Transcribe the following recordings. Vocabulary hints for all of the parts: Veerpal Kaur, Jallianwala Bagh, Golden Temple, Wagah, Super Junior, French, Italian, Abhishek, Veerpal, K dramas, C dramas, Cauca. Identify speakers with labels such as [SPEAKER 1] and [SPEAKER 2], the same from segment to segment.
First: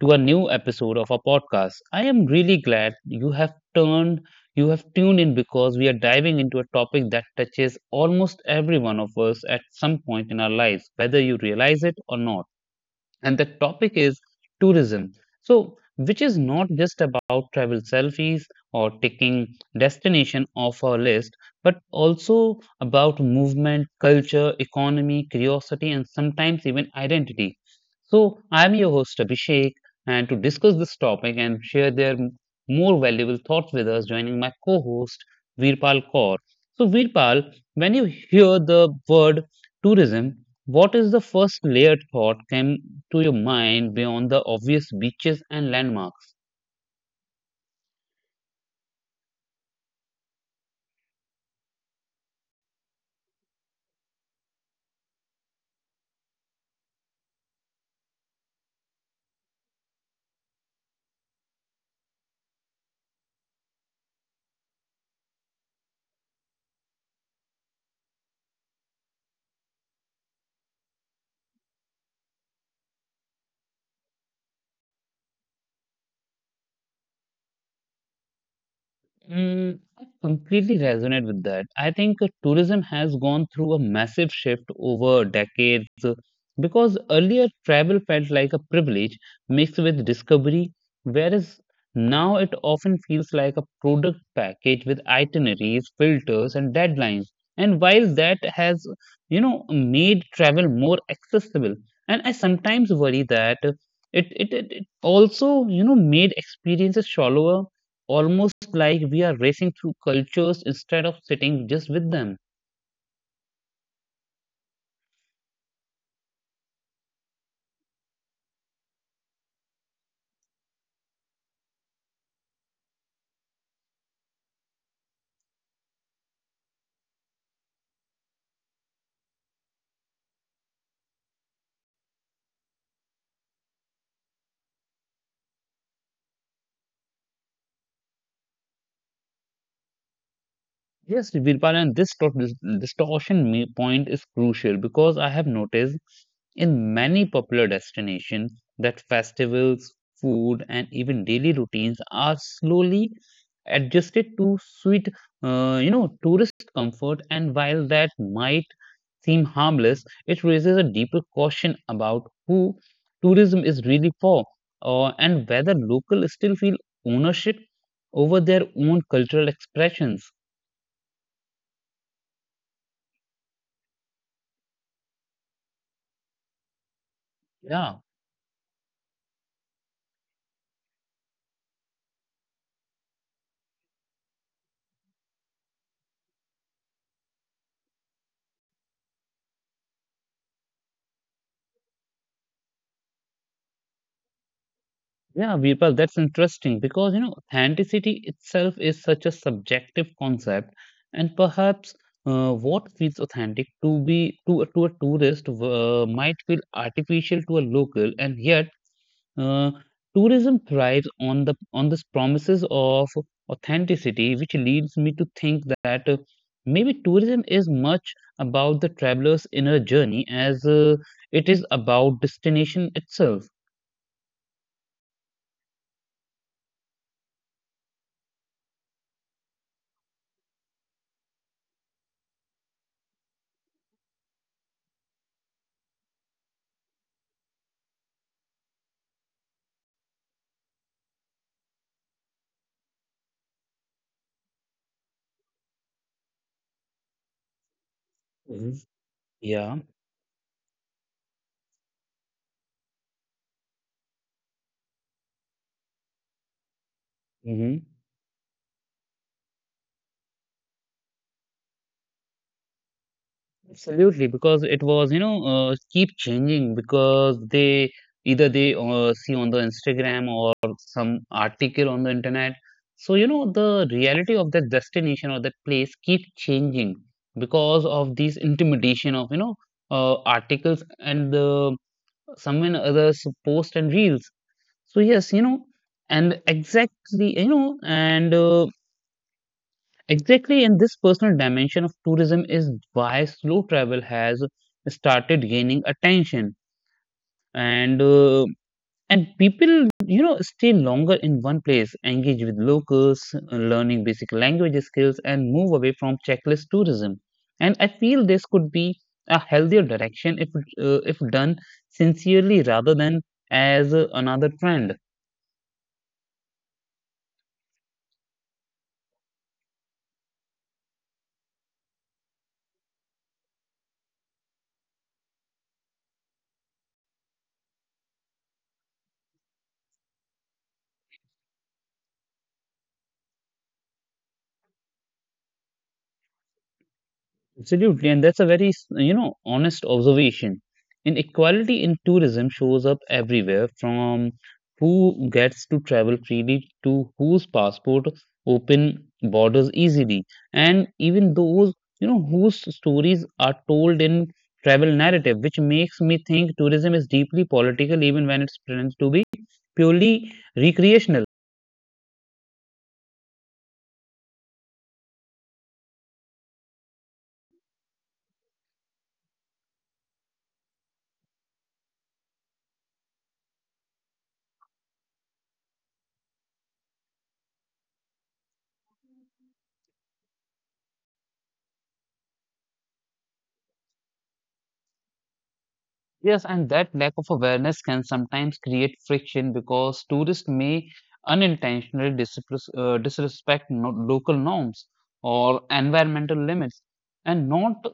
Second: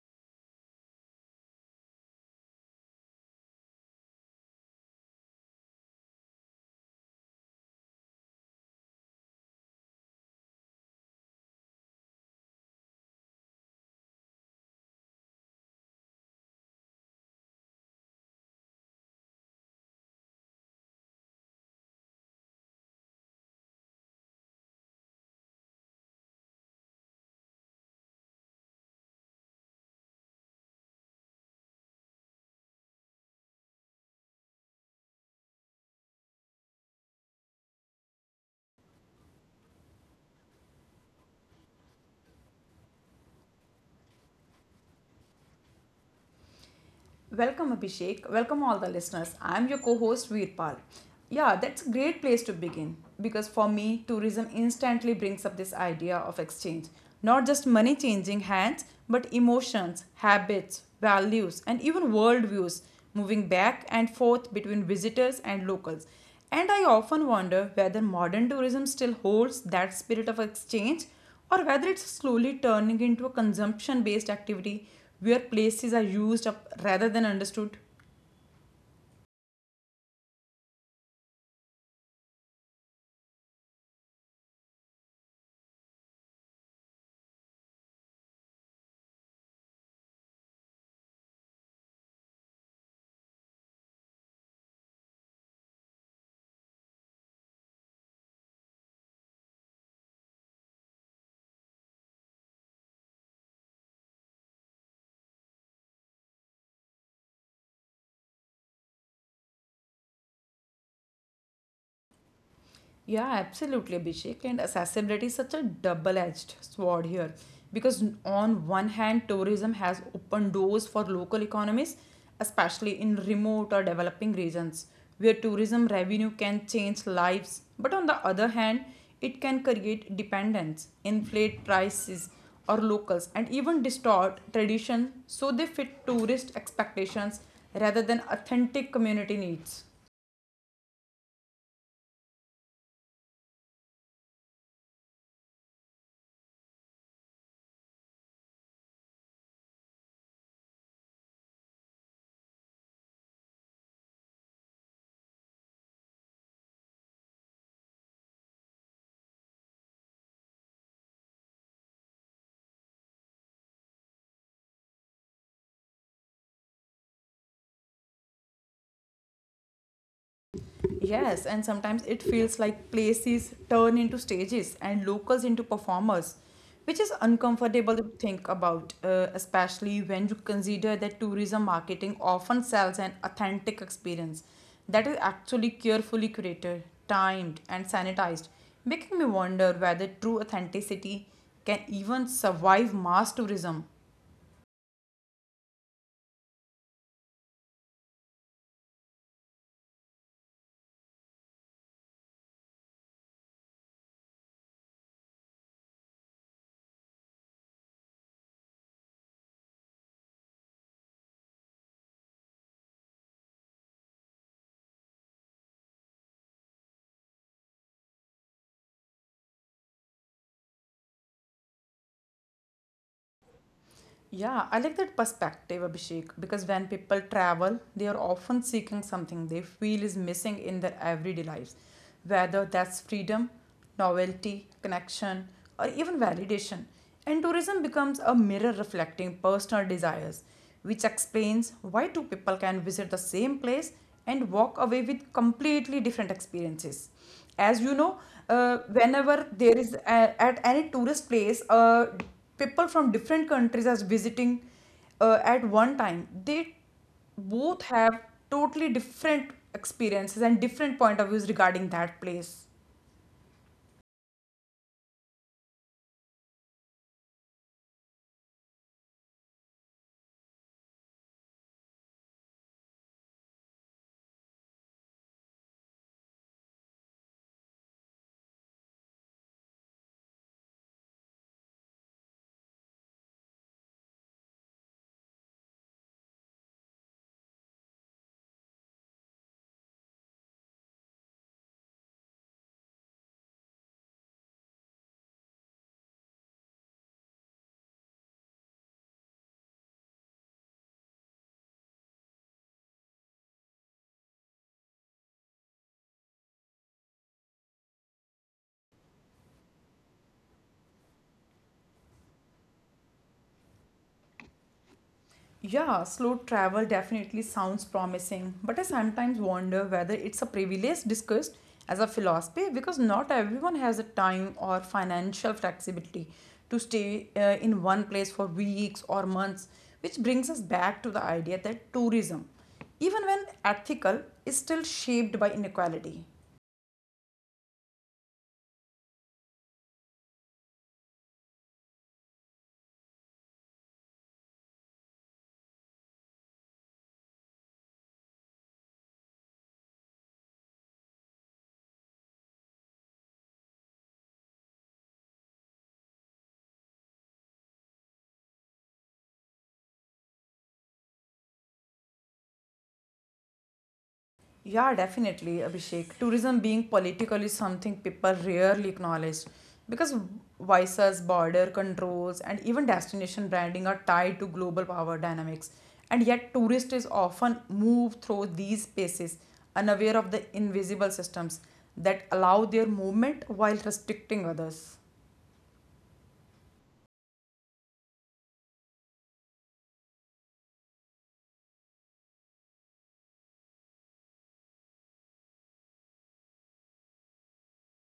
[SPEAKER 1] to a new episode of our podcast. I am really glad you have tuned in because we are diving into a topic that touches almost every one of us at some point in our lives, whether you realize it or not, and the topic is tourism. So, which is not just about travel selfies or taking destination off our list, but also about movement, culture, economy, curiosity, and sometimes even identity. So, I'm your host Abhishek, and to discuss this topic and share their more valuable thoughts with us, joining my co-host Veerpal Kaur. So, Veerpal, when you hear the word tourism, what is the first layered thought came to your mind beyond the obvious beaches and landmarks?
[SPEAKER 2] Welcome, Abhishek. Welcome, all the listeners. I'm your co host, Veerpal. Yeah, that's a great place to begin because for me, tourism instantly brings up this idea of exchange. Not just money changing hands, but emotions, habits, values, and even worldviews moving back and forth between visitors and locals. And I often wonder whether modern tourism still holds that spirit of exchange or whether it's slowly turning into a consumption based activity where places are used up rather than understood.
[SPEAKER 1] Mm, I completely resonate with that. I think tourism has gone through a massive shift over decades, because earlier travel felt like a privilege mixed with discovery, whereas now it often feels like a product package with itineraries, filters, and deadlines. And while that has made travel more accessible, and I sometimes worry that it also made experiences shallower, almost like we are racing through cultures instead of sitting just with them.
[SPEAKER 2] Yeah, absolutely, Abhishek. And accessibility is such a double edged sword here because, on one hand, tourism has opened doors for local economies, especially in remote or developing regions where tourism revenue can change lives. But on the other hand, it can create dependence, inflate prices or locals, and even distort tradition so they fit tourist expectations rather than authentic community needs.
[SPEAKER 1] Yes, Virpalan, this distortion point is crucial because I have noticed in many popular destinations that festivals, food, and even daily routines are slowly adjusted to suit tourist comfort. And while that might seem harmless, it raises a deeper question about who tourism is really for, and whether locals still feel ownership over their own cultural expressions.
[SPEAKER 2] Yes, and sometimes it feels like places turn into stages and locals into performers, which is uncomfortable
[SPEAKER 1] Yeah,
[SPEAKER 2] to think about, especially when you consider that tourism marketing often sells an authentic experience that is actually carefully curated, timed, and sanitized, making me wonder whether true authenticity can even survive mass tourism.
[SPEAKER 1] yeah, Virpal, that's interesting because authenticity itself is such a subjective concept, and perhaps what feels authentic to a tourist might feel artificial to a local, and yet Uh, tourism thrives on the on this promises of authenticity, which leads me to think that maybe tourism is much about the traveler's inner journey as it is about destination itself.
[SPEAKER 2] Yeah, I like that perspective, Abhishek, because when people travel, they are often seeking something they feel is missing in their everyday lives, whether that's freedom, novelty, connection, or even validation. And tourism becomes a mirror reflecting personal desires which explains why two people can visit the same place and walk away with completely different experiences. As you know,
[SPEAKER 1] Mhm.
[SPEAKER 2] whenever there
[SPEAKER 1] Yeah.
[SPEAKER 2] is at any tourist place, people from different countries are visiting at one time. They both
[SPEAKER 1] Mm-hmm.
[SPEAKER 2] have totally different experiences and different point of views regarding that place.
[SPEAKER 1] Absolutely, because it was keep changing because they either they see on the Instagram or some article on the internet. So the reality of that destination or that place keep changing because of these intimidation of articles and the someone others post and reels. So yes. and exactly, you know, and Exactly, and this personal dimension of tourism is why slow travel has started gaining attention, and people stay longer in one place, engage with locals, learning basic language skills, and move away from checklist tourism. And I feel this could be a healthier direction if, done sincerely rather than as another trend.
[SPEAKER 2] Yeah, slow travel definitely sounds promising, but I sometimes wonder whether it's a privilege discussed as a philosophy because not everyone has the time or financial flexibility to stay in one place for weeks or months, which brings us back to the idea that tourism, even when ethical, is still shaped by inequality.
[SPEAKER 1] Absolutely, and that's a very honest observation. Inequality in tourism shows up everywhere, from who gets to travel freely to whose passport open borders easily, and even those whose stories are told in travel narrative, which makes me think tourism is deeply political, even when it's pretends to be purely recreational.
[SPEAKER 2] Yeah, definitely, Abhishek. Tourism being political is something people rarely acknowledge because visas, border controls, and even destination branding are tied to global power dynamics. And yet, tourists is often move through these spaces unaware of the invisible systems that allow their movement while restricting others.
[SPEAKER 1] Yes, and that lack of awareness can sometimes create friction because tourists may unintentionally disrespect, disrespect no- local norms or environmental limits, and not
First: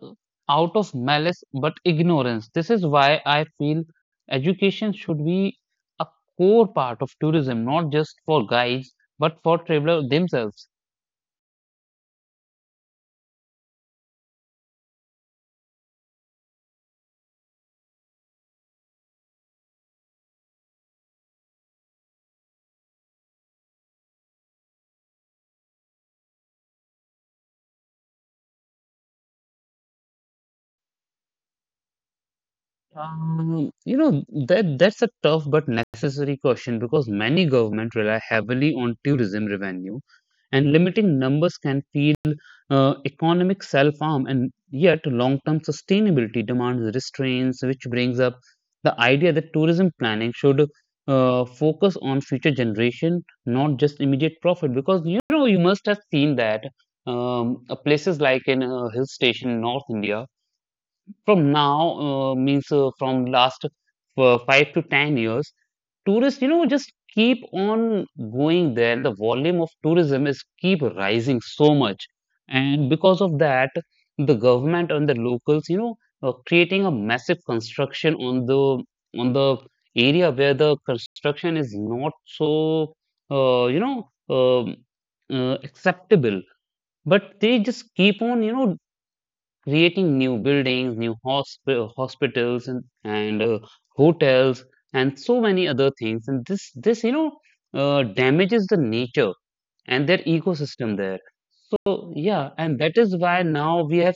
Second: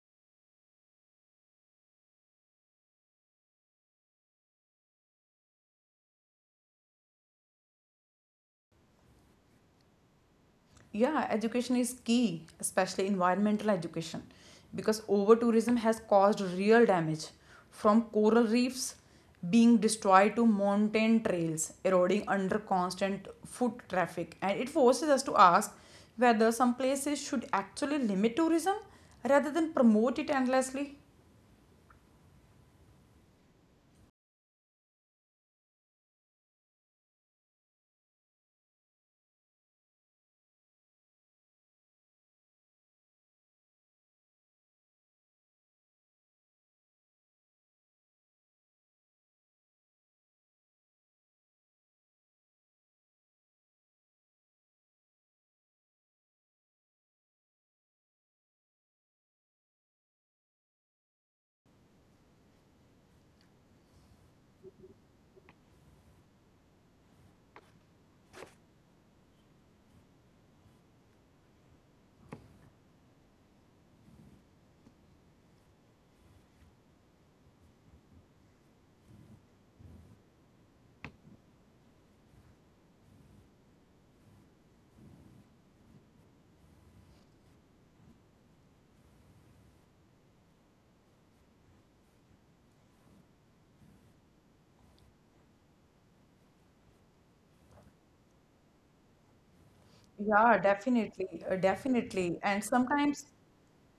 [SPEAKER 1] out of malice but ignorance. This is why I feel education should be a core part of tourism, not just for guides but for travelers themselves.
[SPEAKER 2] Yeah, education is key, especially environmental education, because over tourism has caused real damage, from coral reefs being destroyed to mountain trails eroding under constant foot traffic, and it forces us to ask whether some places should actually limit tourism rather than promote it endlessly.
[SPEAKER 1] Um, you know, that's a tough but necessary question because many governments rely heavily on tourism revenue, and limiting numbers can feed economic self-harm, and yet long-term sustainability demands restraints, which brings up the idea that tourism planning should focus on future generation, not just immediate profit. Because you must have seen that places like in a hill station in North India from now means from last 5 to 10 years, tourists just keep on going there. The volume of tourism is keep rising so much, and because of that the government and the locals creating a massive construction on the on the area where the construction is not so, you know um acceptable, but they just keep on creating new buildings, new hospitals, and hotels, and so many other things. And this damages the nature and their
[SPEAKER 2] Yeah,
[SPEAKER 1] ecosystem there.
[SPEAKER 2] definitely uh,
[SPEAKER 1] So, yeah,
[SPEAKER 2] definitely
[SPEAKER 1] and
[SPEAKER 2] and
[SPEAKER 1] that is why
[SPEAKER 2] sometimes.
[SPEAKER 1] now we have.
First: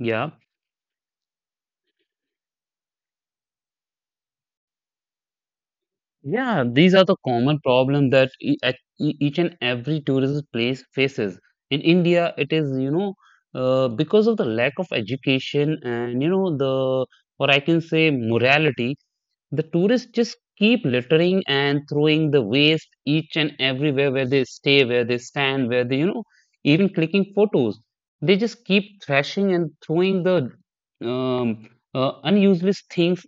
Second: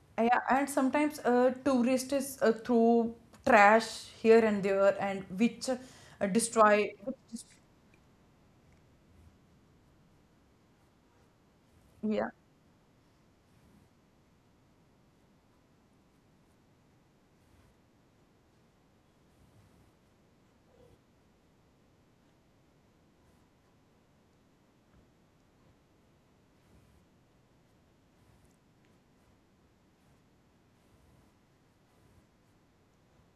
[SPEAKER 1] Yeah.
[SPEAKER 2] Yeah, and sometimes tourists throw trash here and there, and which
[SPEAKER 1] Yeah,
[SPEAKER 2] destroy.
[SPEAKER 1] these are
[SPEAKER 2] Which,
[SPEAKER 1] the
[SPEAKER 2] dest-
[SPEAKER 1] common problem that each and every tourist place faces. In
[SPEAKER 2] yeah,
[SPEAKER 1] India, it is because of the lack of education and you know the or I can say morality. The tourists just keep littering and throwing the waste each and everywhere where they stay, where they stand, where they even clicking photos. They just keep thrashing and throwing the um, unuseless things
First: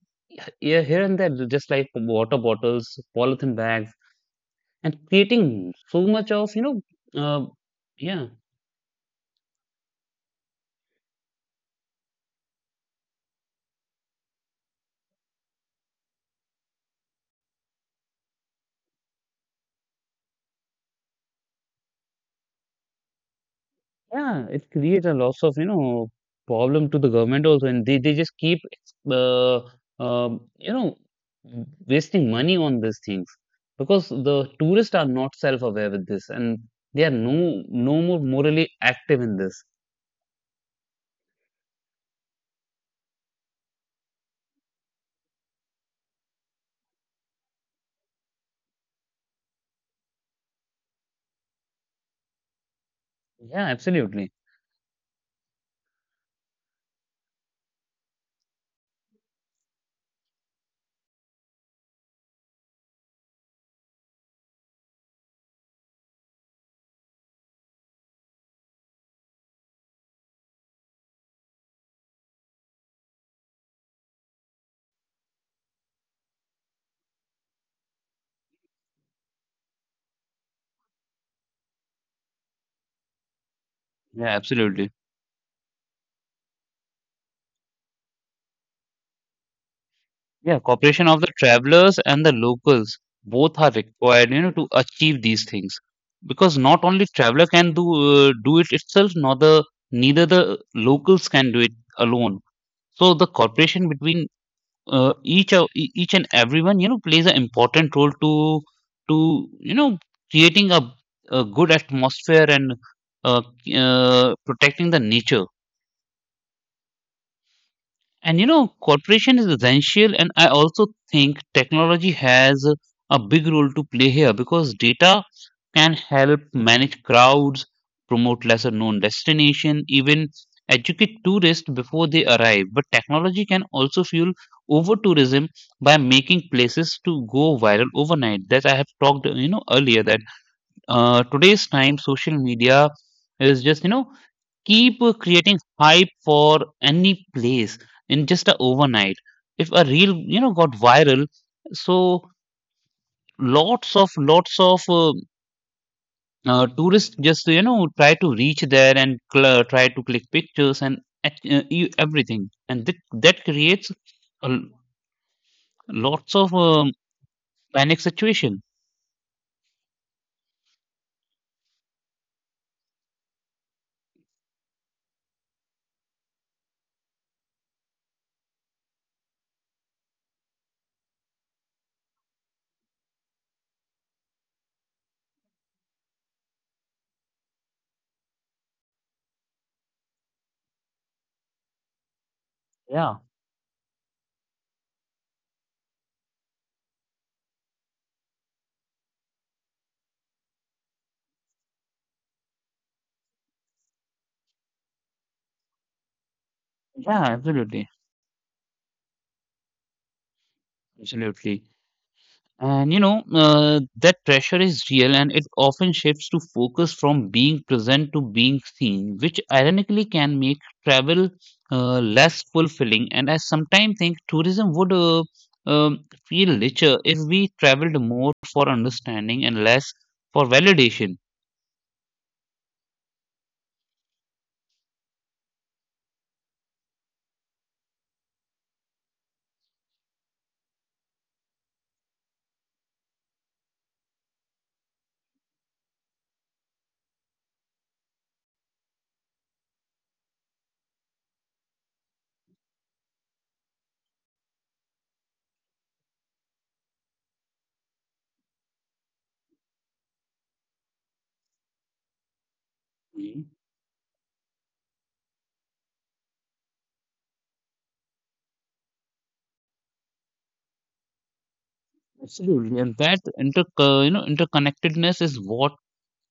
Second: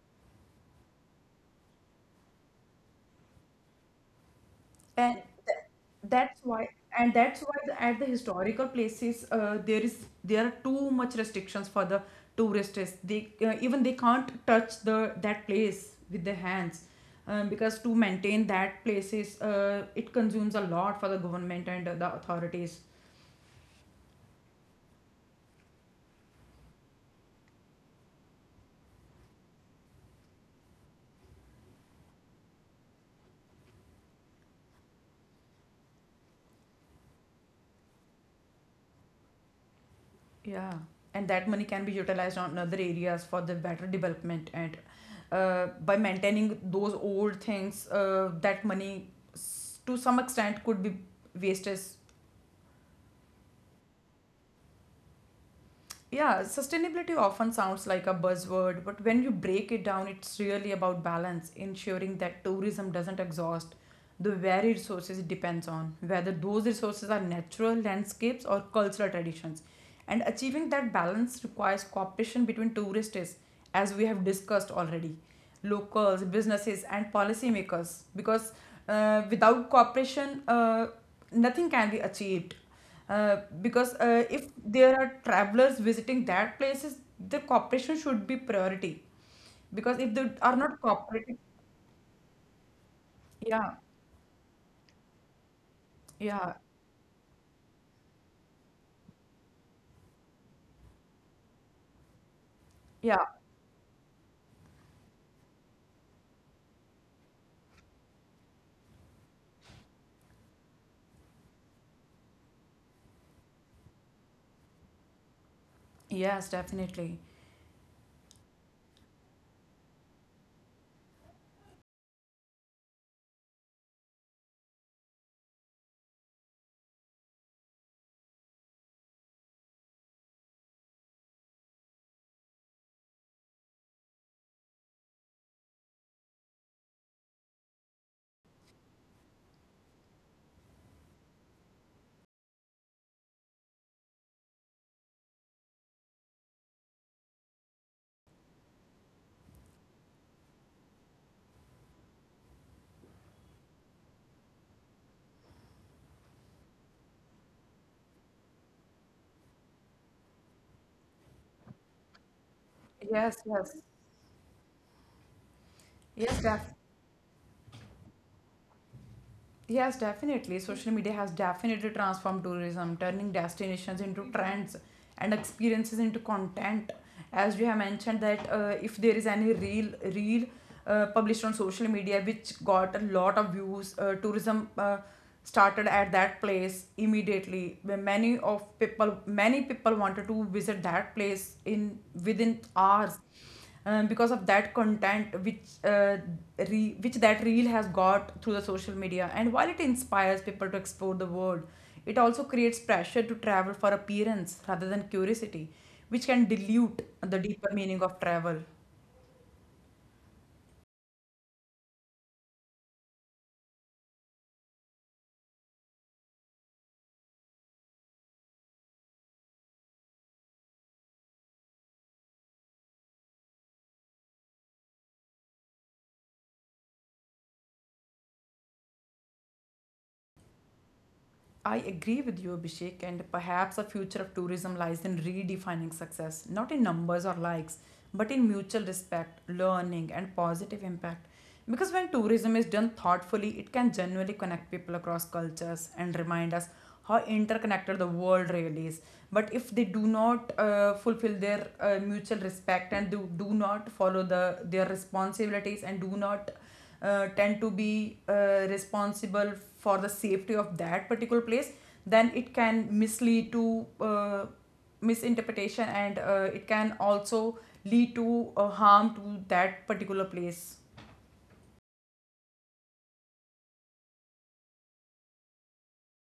[SPEAKER 1] here and there, just like water bottles, polythene bags, and
[SPEAKER 2] and th
[SPEAKER 1] creating so much
[SPEAKER 2] that's
[SPEAKER 1] of
[SPEAKER 2] why, and that's
[SPEAKER 1] uh,
[SPEAKER 2] why at the
[SPEAKER 1] yeah.
[SPEAKER 2] historical places there are too much restrictions for the tourists. They even they can't touch the that place with their hands. Because to maintain that places, it consumes a lot for the government and the authorities.
[SPEAKER 1] Yeah, it creates a loss of problem to the government also, and they just keep, uh, um, you know, wasting money on these things because the tourists are not self-aware with this, and they are no more morally active in this.
[SPEAKER 2] Yeah, and that money can be utilized on other areas for the better development and by maintaining those old things, that money s- to some extent could be wasted.
[SPEAKER 1] Yeah, absolutely.
[SPEAKER 2] Yeah, sustainability often sounds like a buzzword, but when you break it down, it's really about balance, ensuring that tourism doesn't exhaust the very resources it depends on, whether those resources are natural landscapes or cultural traditions. And achieving that balance requires cooperation between tourists, as we have discussed already, locals, businesses, and policymakers, because without cooperation, nothing can be achieved, uh, because
[SPEAKER 1] Yeah,
[SPEAKER 2] if
[SPEAKER 1] absolutely.
[SPEAKER 2] there are travelers visiting that places, the cooperation should be priority because if they
[SPEAKER 1] Yeah,
[SPEAKER 2] are not
[SPEAKER 1] cooperation of the
[SPEAKER 2] cooperating.
[SPEAKER 1] travelers and the locals both are
[SPEAKER 2] Yeah.
[SPEAKER 1] required to achieve these things. Because
[SPEAKER 2] Yeah.
[SPEAKER 1] not only traveler can do it itself, nor the neither the locals can do it alone. So the
[SPEAKER 2] Yeah.
[SPEAKER 1] cooperation between each and everyone, plays an important role to to you know creating a, good atmosphere and uh, protecting the nature.
[SPEAKER 2] Yes, definitely.
[SPEAKER 1] And cooperation is essential, and I also think technology has a big role to play here because data can help manage crowds, promote lesser known destination, even educate tourists before they arrive. But technology can also fuel over tourism by making places to go viral overnight. That I have talked earlier, that today's time social media is just keep creating hype for any place in just a overnight if a reel got viral. So, lots of tourists just try to reach there and try to click pictures and everything, and that
[SPEAKER 2] Yes.
[SPEAKER 1] that
[SPEAKER 2] Yes.
[SPEAKER 1] creates a lots
[SPEAKER 2] yes
[SPEAKER 1] of
[SPEAKER 2] def
[SPEAKER 1] panic situation.
[SPEAKER 2] Yes, definitely. Social media has definitely transformed tourism, turning destinations into trends and experiences into content. As you have mentioned that if there is any real published on social media which got a lot of views, tourism started at that place immediately. Where Many of people, many people wanted to visit that place in within
[SPEAKER 1] Yeah,
[SPEAKER 2] hours, because of that content which that reel has got through the social media. And while it inspires people to explore the world, it also creates pressure to travel for appearance rather than curiosity, which can dilute
[SPEAKER 1] yeah,
[SPEAKER 2] the deeper
[SPEAKER 1] absolutely,
[SPEAKER 2] meaning of travel.
[SPEAKER 1] absolutely. And that pressure is real, and it often shifts to focus from being present to being seen, which ironically can make travel less fulfilling. And I sometimes think tourism would feel richer if we traveled more for understanding and less for validation.
[SPEAKER 2] I agree with you, Abhishek, and perhaps the future of tourism lies in redefining success, not in numbers or likes, but in mutual respect, learning, and positive impact. Because when tourism is done thoughtfully, it can genuinely connect people across cultures and remind us how interconnected the world really is. But if they do not fulfill their mutual respect and do not follow the their responsibilities and do not tend to be responsible for the safety of that particular place, then it can
[SPEAKER 1] Mhm.
[SPEAKER 2] mislead to misinterpretation and it can also lead to harm to that particular place.
[SPEAKER 1] Absolutely. And that interconnectedness is what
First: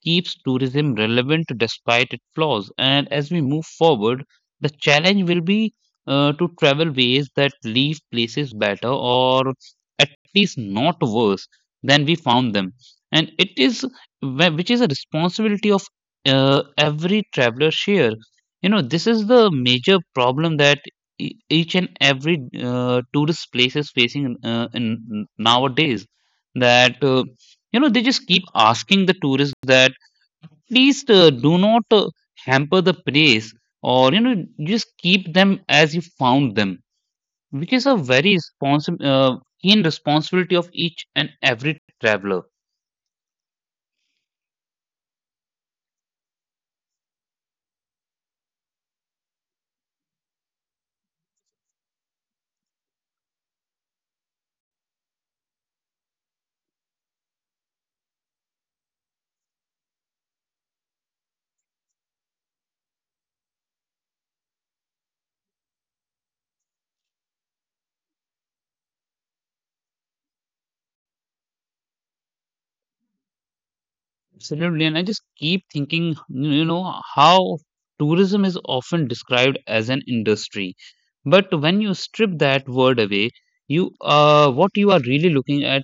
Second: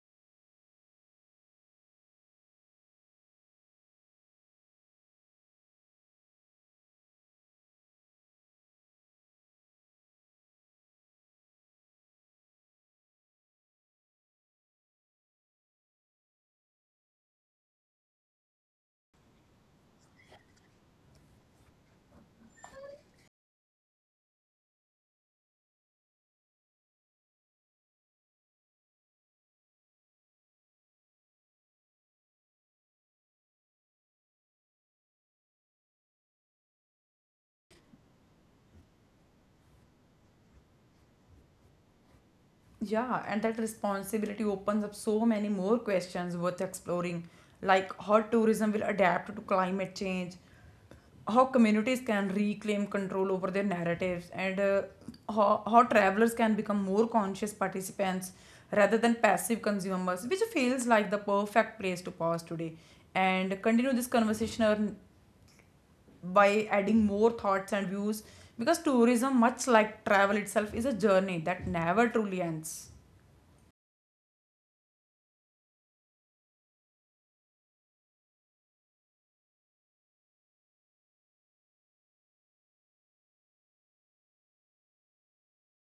[SPEAKER 1] keeps tourism relevant despite its flaws. And as we move forward, the challenge will be to travel ways that leave places better, or at least not worse than we found them. And which is a responsibility of every traveler share. This is the major problem that each and every tourist place is facing in nowadays. That they just keep asking the tourists that, please, do not hamper the praise, or just keep them as you found them, which is a very keen responsibility of each and every traveler.
[SPEAKER 2] Yeah, and that responsibility opens up so many more questions worth exploring, like how tourism will adapt to climate change, how communities can reclaim control over their narratives, and how travelers can become more conscious participants rather than passive consumers, which feels like the perfect place to pause today and continue this conversation on- by adding more thoughts and views, because tourism, much like travel itself, is a journey that never truly ends.
[SPEAKER 1] Absolutely, and I just keep thinking how tourism is often described as an industry. But when you strip that word away, you what you are really looking at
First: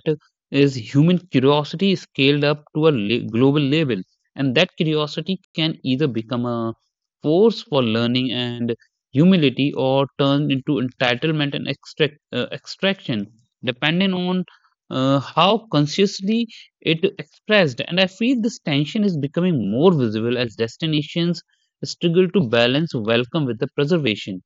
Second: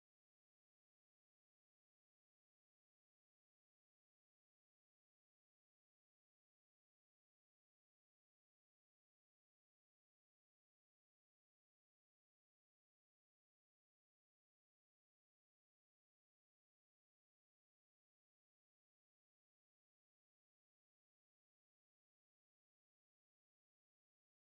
[SPEAKER 1] is human curiosity scaled up to a global level, and that curiosity can either become a force for learning and humility, or turn into entitlement and extraction, depending on how consciously it expressed. And I feel this tension is becoming more visible as destinations struggle to balance welcome with the preservation.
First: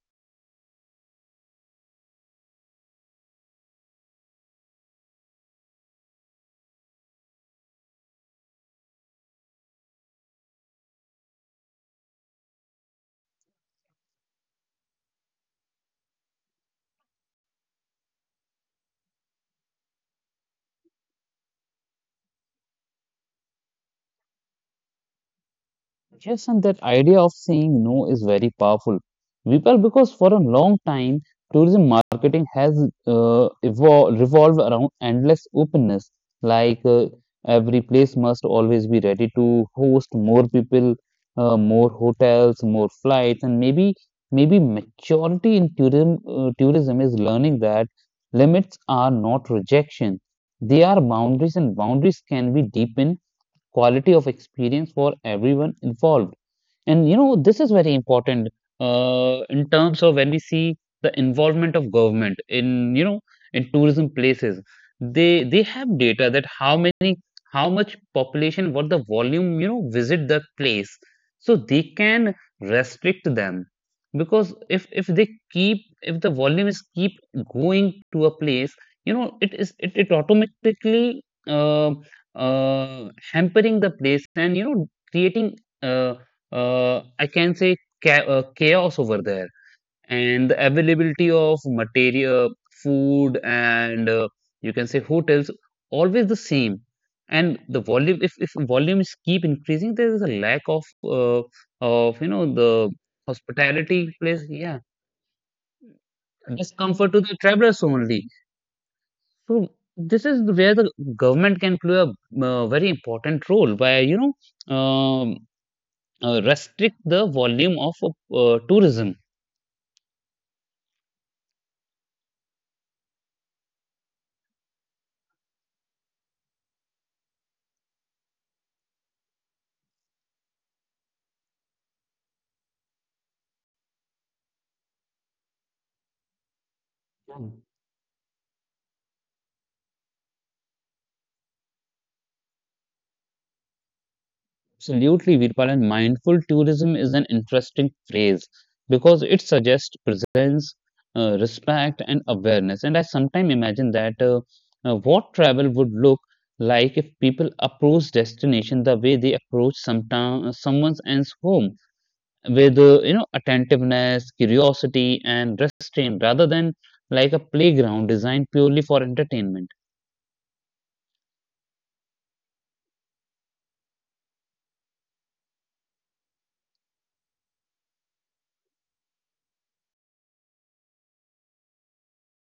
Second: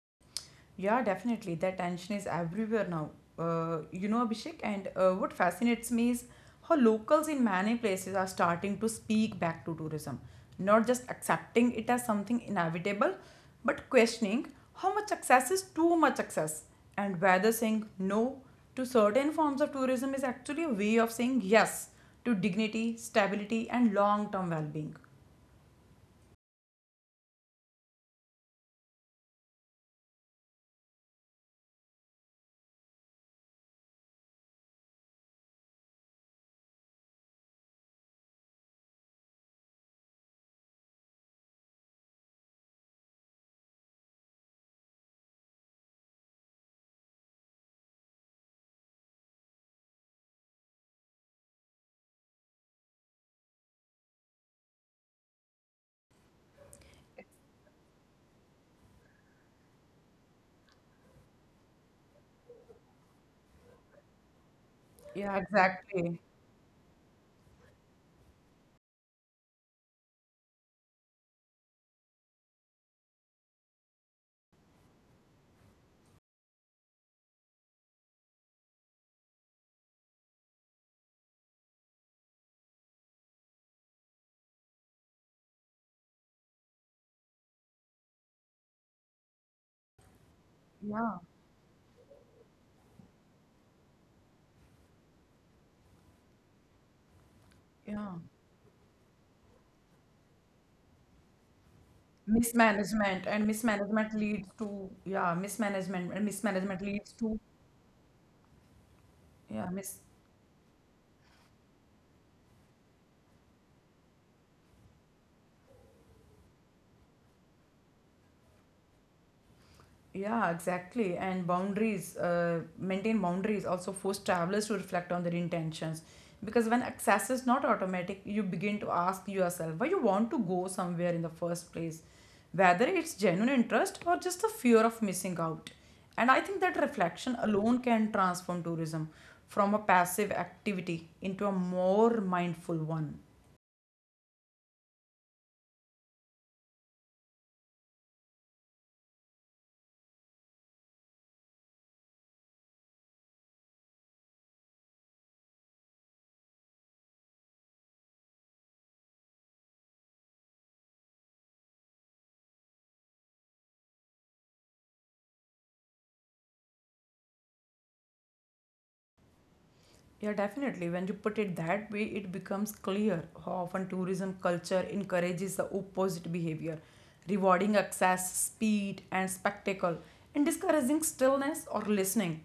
[SPEAKER 2] Yeah, definitely. That tension is everywhere now. You know, Abhishek, and what fascinates me is how locals in many places are starting to speak back to tourism, not just accepting it as something inevitable, but questioning how much access is too much access, and whether saying no to certain forms of tourism is actually a way of saying yes to dignity, stability, and long term well being.
[SPEAKER 1] Yes, and that idea of saying no is very powerful. Vipal, because for a long time, tourism marketing has evol revolved around endless openness. Like, every place must always be ready to host more people, more hotels, more flights, and maybe maturity in tourism is learning that limits are not rejection. They are boundaries, and boundaries can be deepened quality of experience for everyone involved. And this is very important in terms of when we see the involvement of government in tourism places.
[SPEAKER 2] Yeah,
[SPEAKER 1] They have
[SPEAKER 2] exactly.
[SPEAKER 1] data that how many, how much population, what the volume visit the place, so they can restrict them because if they keep if the volume is keep going to a place, it automatically hampering the place and creating. Uh, I can say chaos over there, and the
[SPEAKER 2] Yeah,
[SPEAKER 1] availability of material, food, and you can say hotels always the same. And the
[SPEAKER 2] yeah.
[SPEAKER 1] volume, if volumes keep increasing, there is a lack of the hospitality place. Yeah,
[SPEAKER 2] Mismanagement and mismanagement
[SPEAKER 1] discomfort
[SPEAKER 2] leads
[SPEAKER 1] to the
[SPEAKER 2] to
[SPEAKER 1] travelers only. So
[SPEAKER 2] yeah, mis
[SPEAKER 1] this is where the government can play a very important role by restrict the volume of tourism.
[SPEAKER 2] yeah, exactly. And boundaries, maintain boundaries also force travelers to reflect on their intentions. Because when access is not automatic, you begin to ask yourself why you want to go somewhere in the first place, whether it's genuine interest or just the fear of missing out. And I think that reflection
[SPEAKER 1] Mm.
[SPEAKER 2] alone can transform tourism from a passive activity into a more mindful one.
[SPEAKER 1] Absolutely, Virpal, and mindful tourism is an interesting phrase because it suggests presence, respect, and awareness. And I sometimes imagine that what travel would look like if people approach destination the way they approach someone's else home, with attentiveness, curiosity, and restraint, rather than like a playground designed purely for entertainment.
[SPEAKER 2] Yeah, definitely. When you put it that way, it becomes clear how often tourism culture encourages the opposite behavior, rewarding excess, speed, and spectacle, and discouraging stillness or listening.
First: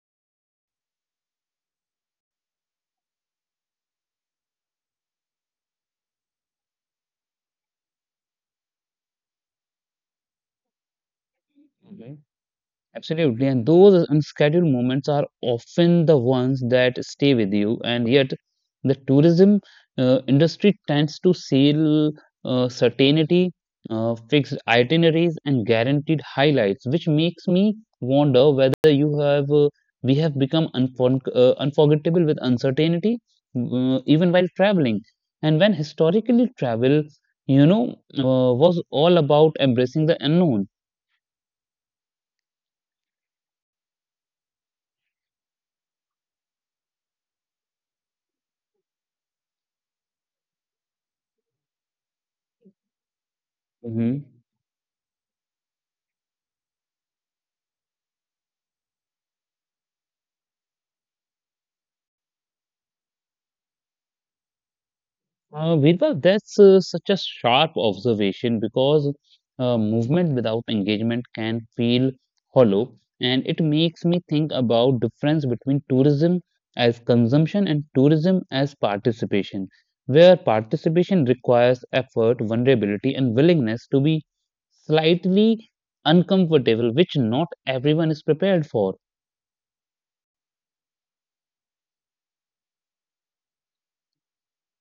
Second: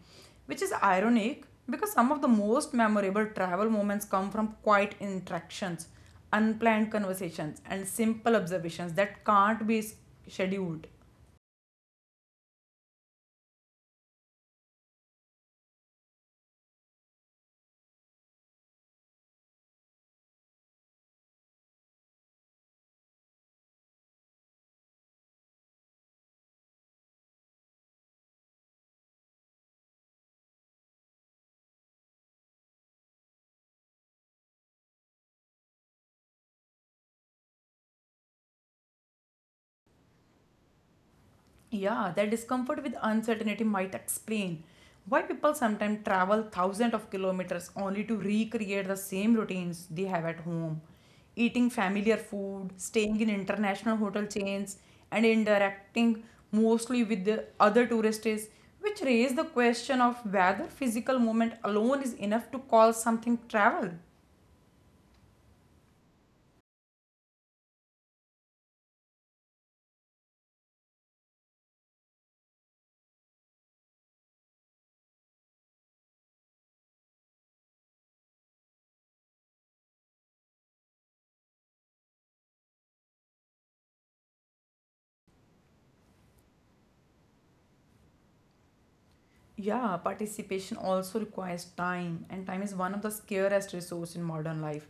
[SPEAKER 2] Which is ironic because some of the most memorable travel moments come from quiet interactions, unplanned conversations, and simple observations that can't be scheduled.
[SPEAKER 1] Okay. Absolutely. And those unscheduled moments are often the ones that stay with you. And yet, the tourism industry tends to sell certainty, fixed itineraries, and guaranteed highlights, which makes me wonder whether you have we have become unforgettable with uncertainty, even while traveling. And when historically travel, was all about embracing the unknown.
[SPEAKER 2] Yeah, that discomfort with uncertainty might explain why people sometimes travel thousands of kilometers only to recreate the same routines they have at home. Eating familiar food, staying in international hotel
[SPEAKER 1] Hmm.
[SPEAKER 2] chains, and interacting mostly with the other tourists, which raise the question of whether physical movement alone is enough to call something travel.
[SPEAKER 1] Birbal, that's such a sharp observation because movement without engagement can feel hollow, and it makes me think about difference between tourism as consumption and tourism as participation, where participation requires effort, vulnerability, and willingness to be slightly uncomfortable, which not everyone is prepared for.
[SPEAKER 2] Yeah, participation also requires time, and time is one of the scarcest resource in modern life,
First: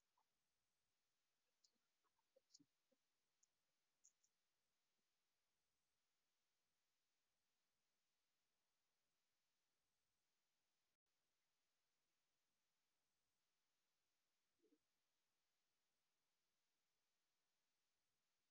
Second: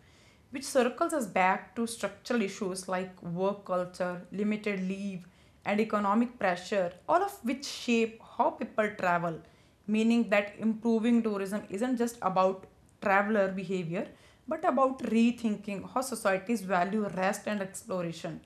[SPEAKER 2] which circles us back to structural issues like work culture, limited leave, and economic pressure, all of which shape how people travel, meaning that improving tourism isn't just about traveler behavior, but about rethinking how societies value rest and exploration.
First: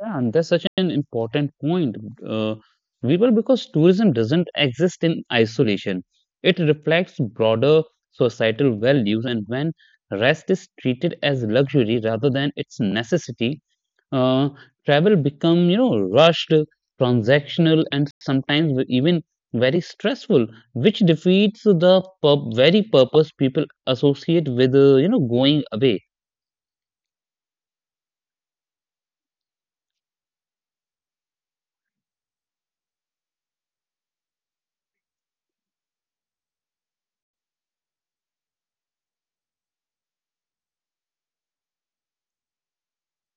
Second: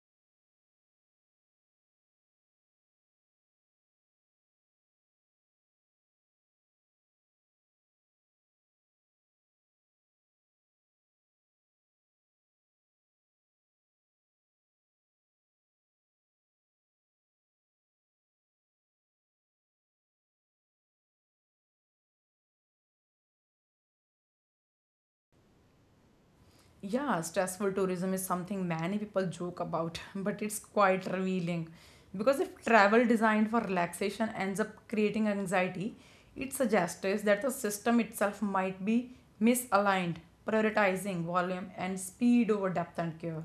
[SPEAKER 1] Yeah, and that's such an important point, uh, Veeral, because tourism doesn't exist in isolation. It reflects broader societal values, and when rest is treated as luxury rather than its necessity, uh, travel become rushed, transactional, and sometimes even very stressful, which defeats the very purpose people associate with going away.
[SPEAKER 2] Yeah, stressful tourism is something many people joke about, but it's quite revealing. Because if travel designed for relaxation ends up creating anxiety, it suggests that the system itself might be misaligned, prioritizing volume and speed over depth and care.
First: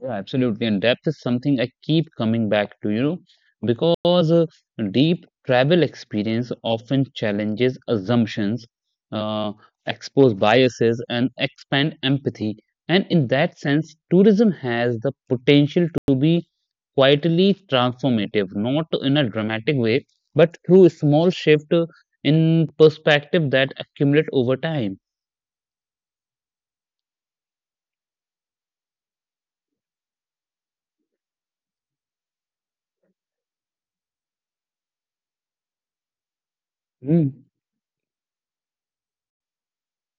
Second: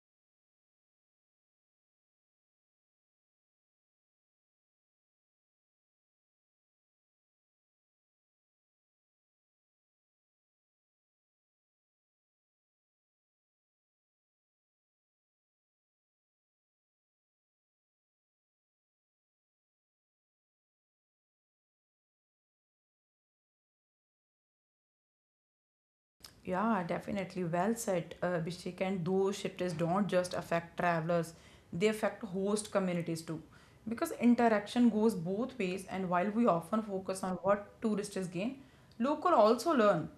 [SPEAKER 1] Yeah, absolutely. And depth is something I keep coming back to, because deep travel experience often challenges assumptions, uh, expose biases, and expand empathy. And in that sense, tourism has the potential to be quietly transformative, not in a dramatic way, but through a small shift in perspective that accumulate over time.
[SPEAKER 2] Yeah, definitely. Well said, Abhishek. And those shifters don't just affect travelers, they affect host communities too. Because interaction goes both ways, and while we often focus on
[SPEAKER 1] Mm.
[SPEAKER 2] what tourists gain, local also learn,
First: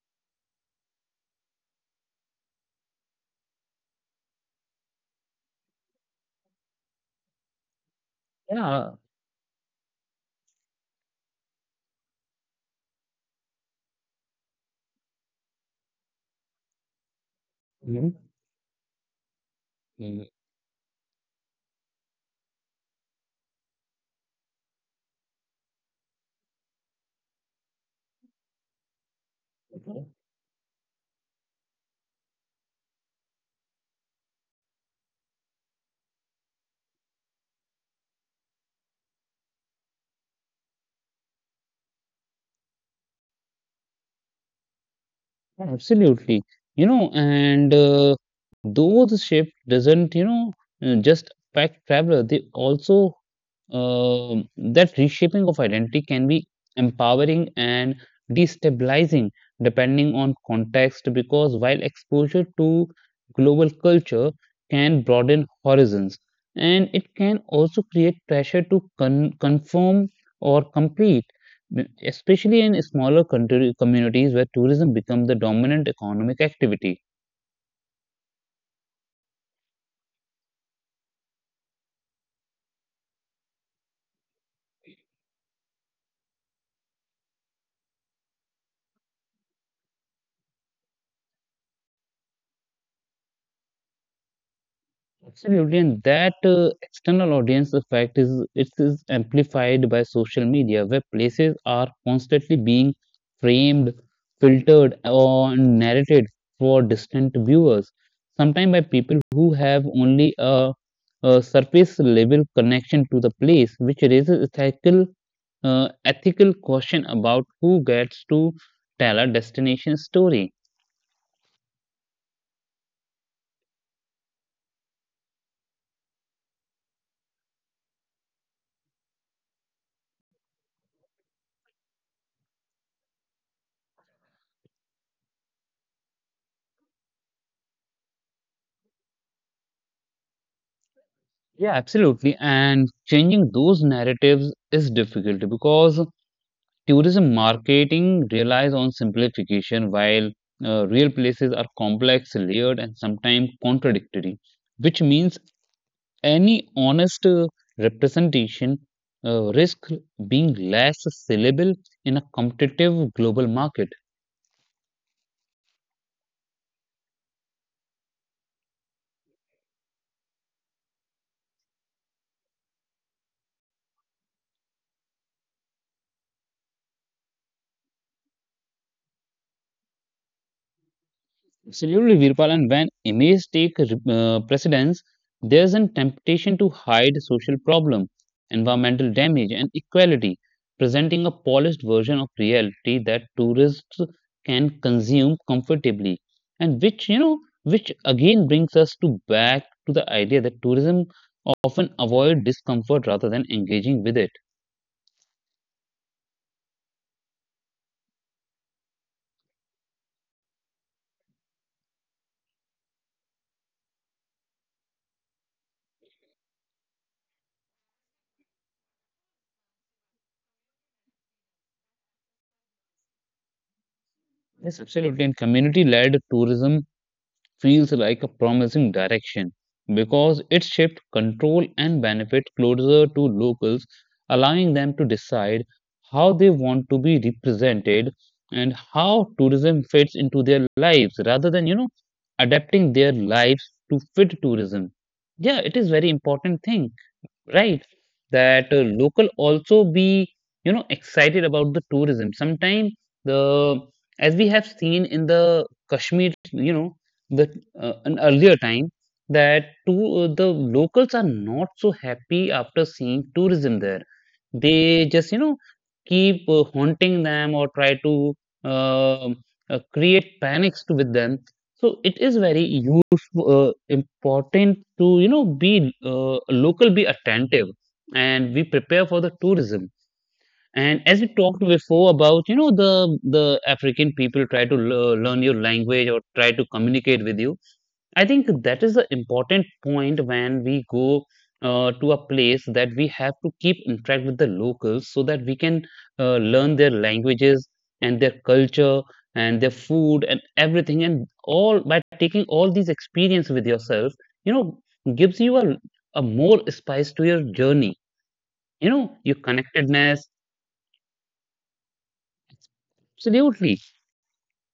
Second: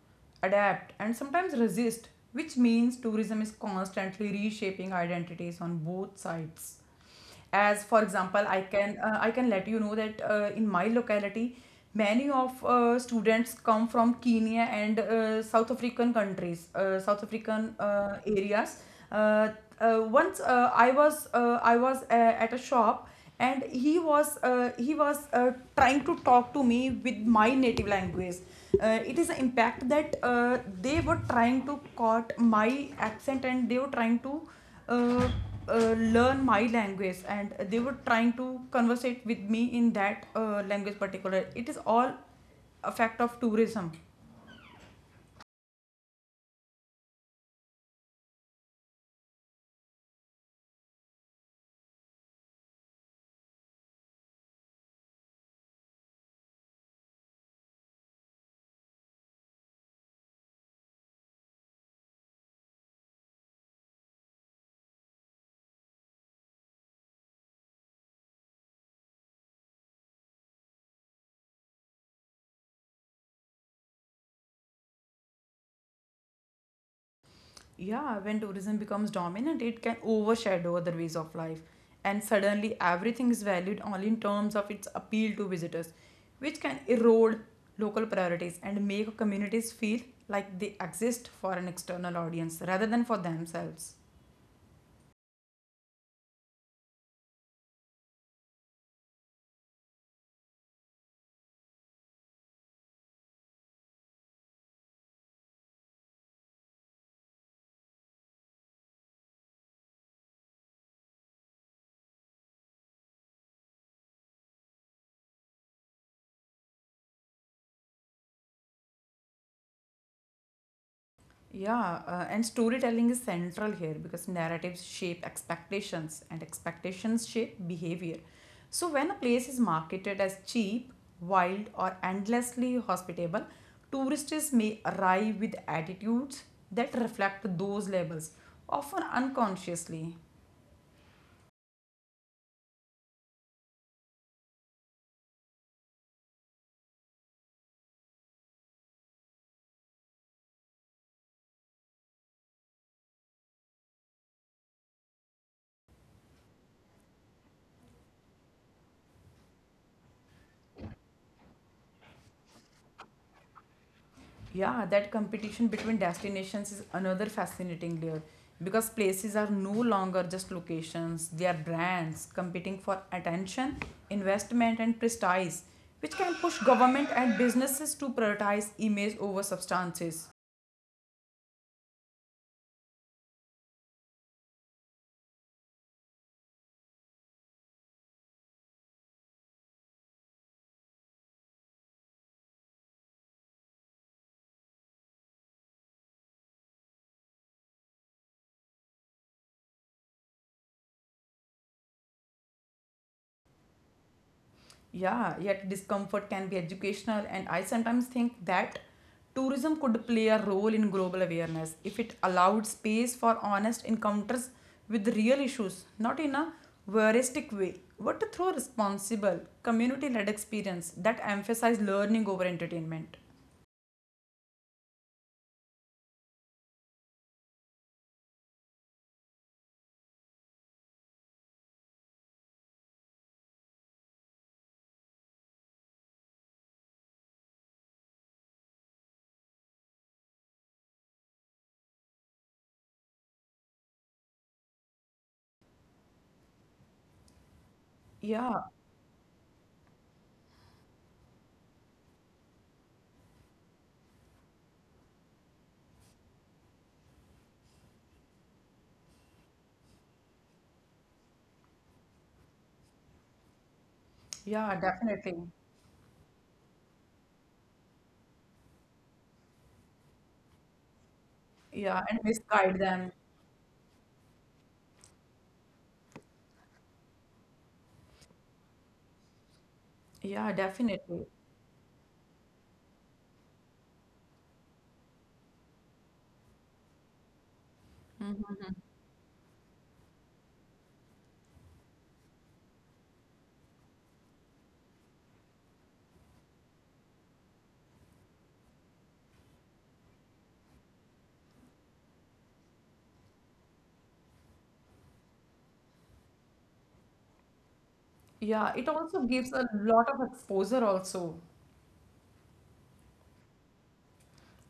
[SPEAKER 2] adapt, and sometimes resist, which means tourism is constantly reshaping identities on both sides. As for example, i
[SPEAKER 1] Yeah.
[SPEAKER 2] can uh, i can let you know that in my locality, many of students come from Kenya and south african
[SPEAKER 1] Mhm.
[SPEAKER 2] areas. Uh, uh, once uh, i was uh, i was at a shop, and he was trying to talk to me with my native language. It is an impact
[SPEAKER 1] Mhm.
[SPEAKER 2] that they were trying to caught my accent, and they were trying to uh, learn my language, and they were trying to conversate with me in that language particular. It is all a fact of tourism.
[SPEAKER 1] Yeah, absolutely. You know, and those ships doesn't, just affect traveler, they also uh, that reshaping of identity can be empowering and destabilizing depending on context because while exposure to global culture can broaden horizons, and it can also create pressure to conform or complete, especially in smaller country communities where tourism becomes the dominant economic activity.
[SPEAKER 2] Yeah, when tourism becomes dominant, it can overshadow other ways of life, and suddenly everything is valued only in terms of its appeal to visitors, which can erode local priorities and make communities feel like they exist for an external audience rather than for themselves.
[SPEAKER 1] Absolutely, and that external audience effect is amplified by social media, where places are constantly being framed, filtered, or narrated for distant viewers. Sometimes by people who have only a surface level connection to the place, which raises ethical question about who gets to tell a destination story.
[SPEAKER 2] Yeah, and storytelling is central here because narratives shape expectations and expectations shape behavior. So, when a place is marketed as cheap, wild, or endlessly hospitable, tourists may arrive with attitudes that reflect those labels, often unconsciously.
[SPEAKER 1] Yeah, absolutely. And changing those narratives is difficult because tourism marketing relies on simplification while real places are complex, layered, and sometimes contradictory, which means any honest representation risks being less sellable in a competitive global market.
[SPEAKER 2] Yeah, that competition between destinations is another fascinating layer, because places are no longer just locations. They are brands competing for attention, investment, and prestige, which can push government and businesses to prioritize image over substances.
[SPEAKER 1] Absolutely, Virpal. And when images take precedence, there's a temptation to hide social problem, environmental damage, and equality, presenting a polished version of reality that tourists can consume comfortably. And which again brings us to back to the idea that tourism often avoid discomfort rather than engaging with it.
[SPEAKER 2] Yeah, yet discomfort can be educational, and I sometimes think that tourism could play a role in global awareness if it allowed space for honest encounters with real issues, not in a voyeuristic way, but through responsible, community led experience that emphasize learning over entertainment.
[SPEAKER 1] Yes, absolutely. And community-led tourism feels like a promising direction because it shifts control and benefit closer to locals, allowing them to decide how they want to be represented and how tourism fits into their lives rather than, adapting their lives to fit tourism. Yeah, it is very important thing, right?
[SPEAKER 2] Yeah,
[SPEAKER 1] That local also be excited about the tourism. Sometimes the as we have seen in the Kashmir, you know the an earlier time that to the locals are not so happy after seeing tourism there.
[SPEAKER 2] yeah,
[SPEAKER 1] They just
[SPEAKER 2] definitely.
[SPEAKER 1] keep haunting them or try to um create panics to with them. So
[SPEAKER 2] Yeah,
[SPEAKER 1] it
[SPEAKER 2] and
[SPEAKER 1] is very
[SPEAKER 2] misguide them.
[SPEAKER 1] useful, important to be uh, local, be attentive, and we prepare for the tourism.
[SPEAKER 2] Yeah,
[SPEAKER 1] And as we
[SPEAKER 2] definitely.
[SPEAKER 1] talked before about the African people try to learn your language or try to communicate with you. I think that is the important point when we go to a place that we have to keep interact with the locals so that we can learn their languages and their culture and their food and everything, and all by taking all these experience with yourself, you know, gives you a more spice to your journey.
[SPEAKER 2] Yeah, it
[SPEAKER 1] You know,
[SPEAKER 2] also
[SPEAKER 1] your
[SPEAKER 2] gives a lot of
[SPEAKER 1] connectedness.
[SPEAKER 2] exposure also.
[SPEAKER 1] Absolutely.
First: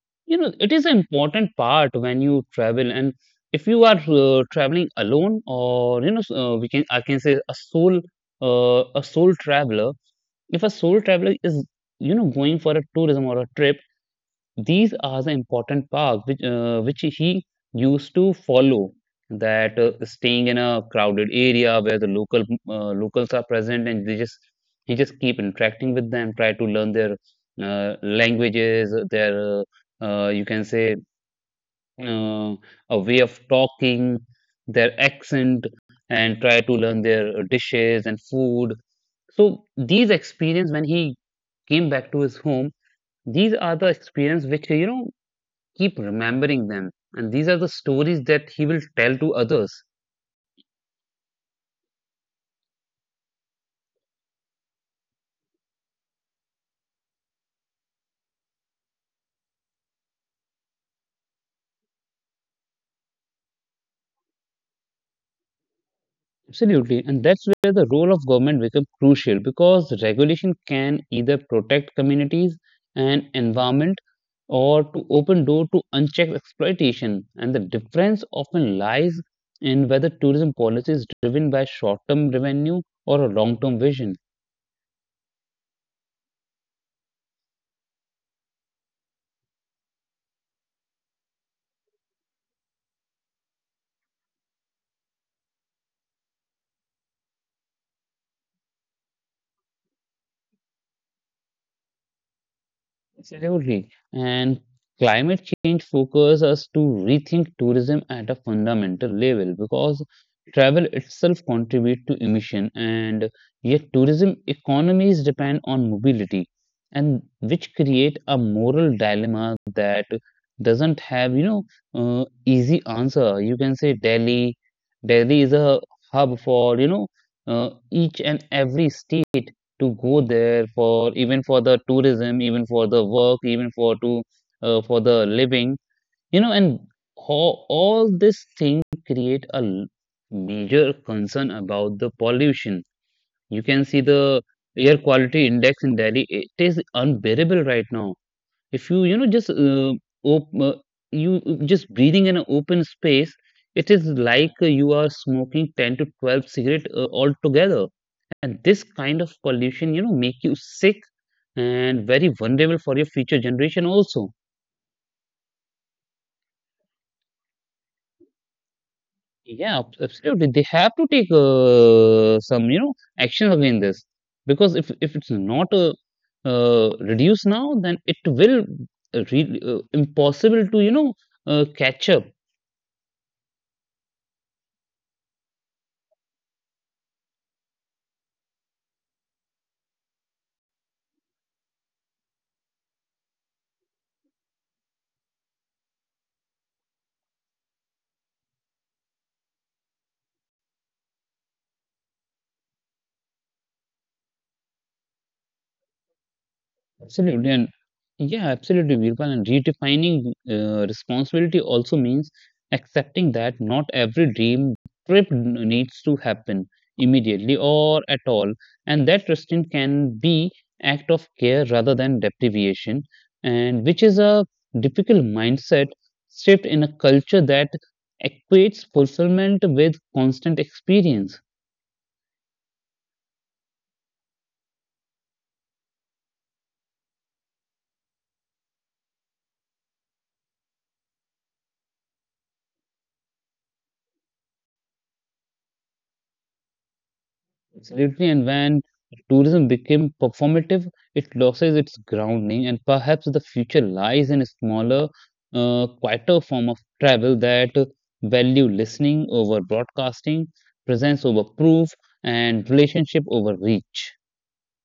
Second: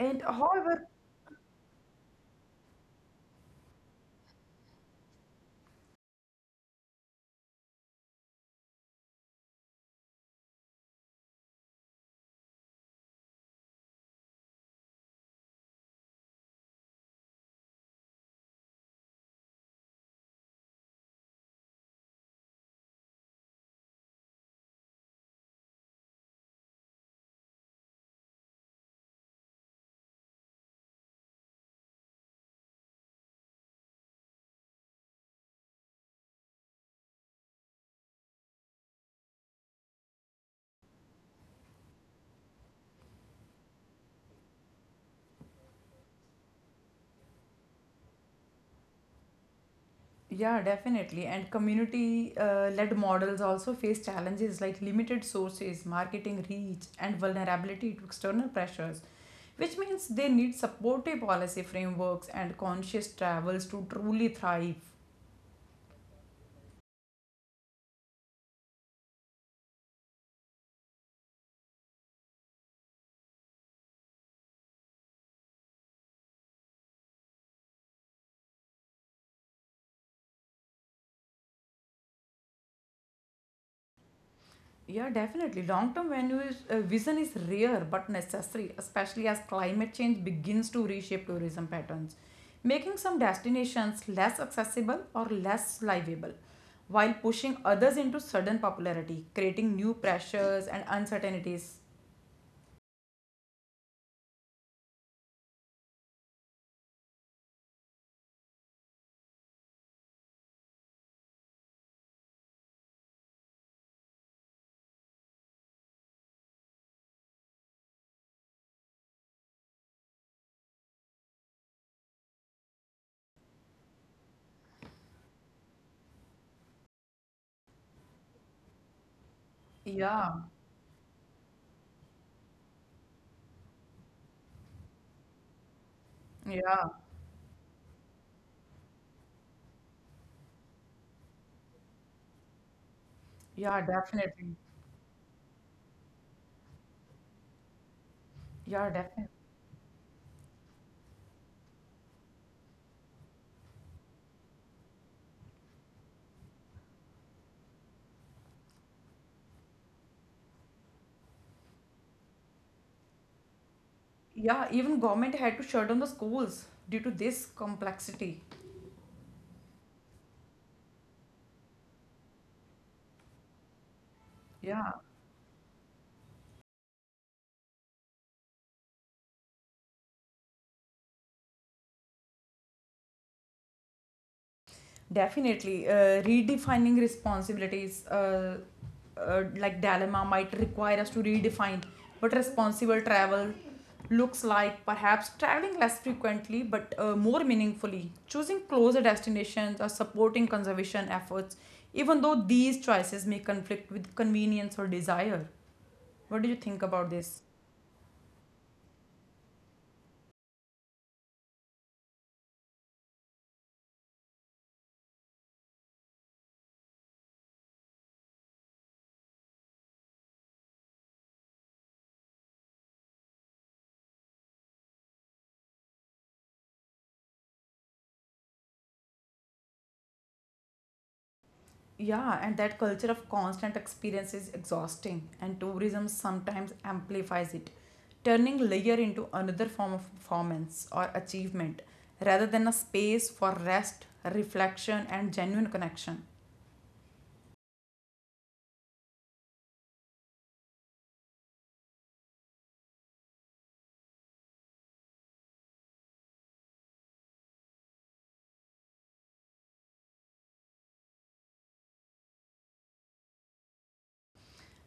[SPEAKER 2] And
[SPEAKER 1] You know it is
[SPEAKER 2] however,
[SPEAKER 1] an important part when you travel, and if you are traveling alone, or we can I can say a sole traveler. If a sole traveler is going for a tourism or a trip, these are the important parts which he used to follow. That staying in a crowded area where the locals are present, and they just he just keep interacting with them, try to learn their uh, languages, their you can say uh, a way of talking, their accent, and try to learn their dishes and food. So these experience, when he came back to his home, these are the experience which keep remembering them, and these are the stories that he will tell to others.
[SPEAKER 2] yeah, definitely. And community led models also face challenges like limited sources, marketing reach, and vulnerability to external pressures, which means they need supportive policy frameworks and conscious travels to truly thrive.
[SPEAKER 1] Absolutely, and that's where the role of government becomes crucial, because regulation can either protect communities and environment or to open door to unchecked exploitation. And the difference often lies in whether tourism policy is driven by short-term revenue or a long-term vision.
[SPEAKER 2] Yeah, definitely. Long term venue is, vision is rare but necessary, especially as climate change begins to reshape tourism patterns, making some destinations less accessible or less livable, while pushing others into sudden popularity, creating new pressures and uncertainties.
[SPEAKER 1] Absolutely. And climate change focuses us to rethink tourism at a fundamental level because travel itself contributes to emission, and yet tourism economies depend on mobility, and which create a moral dilemma that doesn't have, easy answer. You can say Delhi is a hub for, each and every state to go
[SPEAKER 2] Yeah,
[SPEAKER 1] there, for even for the tourism, even for the work, even for to for the living, and
[SPEAKER 2] yeah,
[SPEAKER 1] all this thing create major concern about the pollution. You
[SPEAKER 2] yeah,
[SPEAKER 1] can see the
[SPEAKER 2] definitely.
[SPEAKER 1] air quality index in Delhi; it is unbearable right now. If
[SPEAKER 2] Yeah,
[SPEAKER 1] you you know
[SPEAKER 2] definitely.
[SPEAKER 1] just op- uh, you just breathing in an open space, it is like you are smoking 10 to 12 cigarette altogether, and this kind of pollution, make you sick and very vulnerable for your future generation also.
[SPEAKER 2] Yeah, even government had to shut down the schools due to this complexity.
[SPEAKER 1] Yeah, absolutely. They have to take some, action against this because if
[SPEAKER 2] Yeah.
[SPEAKER 1] if it's not reduced now, then it will impossible to, catch up.
[SPEAKER 2] Definitely, redefining responsibilities, like dilemma, might require us to redefine what responsible travel looks like. Perhaps traveling less frequently but more meaningfully, choosing closer destinations or supporting conservation efforts, even though these choices may conflict with convenience or desire. What do you think about this?
[SPEAKER 1] Absolutely, and yeah, absolutely, Birpal. And redefining responsibility also means accepting that not every dream trip needs to happen immediately or at all, and that restraint can be act of care rather than deprivation, and which is a difficult mindset shift in a culture that equates fulfillment with constant experience.
[SPEAKER 2] Yeah, and that culture of constant experience is exhausting, and tourism sometimes amplifies it, turning leisure into another form of performance or achievement rather than a space for rest, reflection, and genuine connection.
[SPEAKER 1] Absolutely, and when tourism became performative, it loses its grounding, and perhaps the future lies in a smaller, quieter form of travel that value listening over broadcasting, presence over proof, and relationship over reach.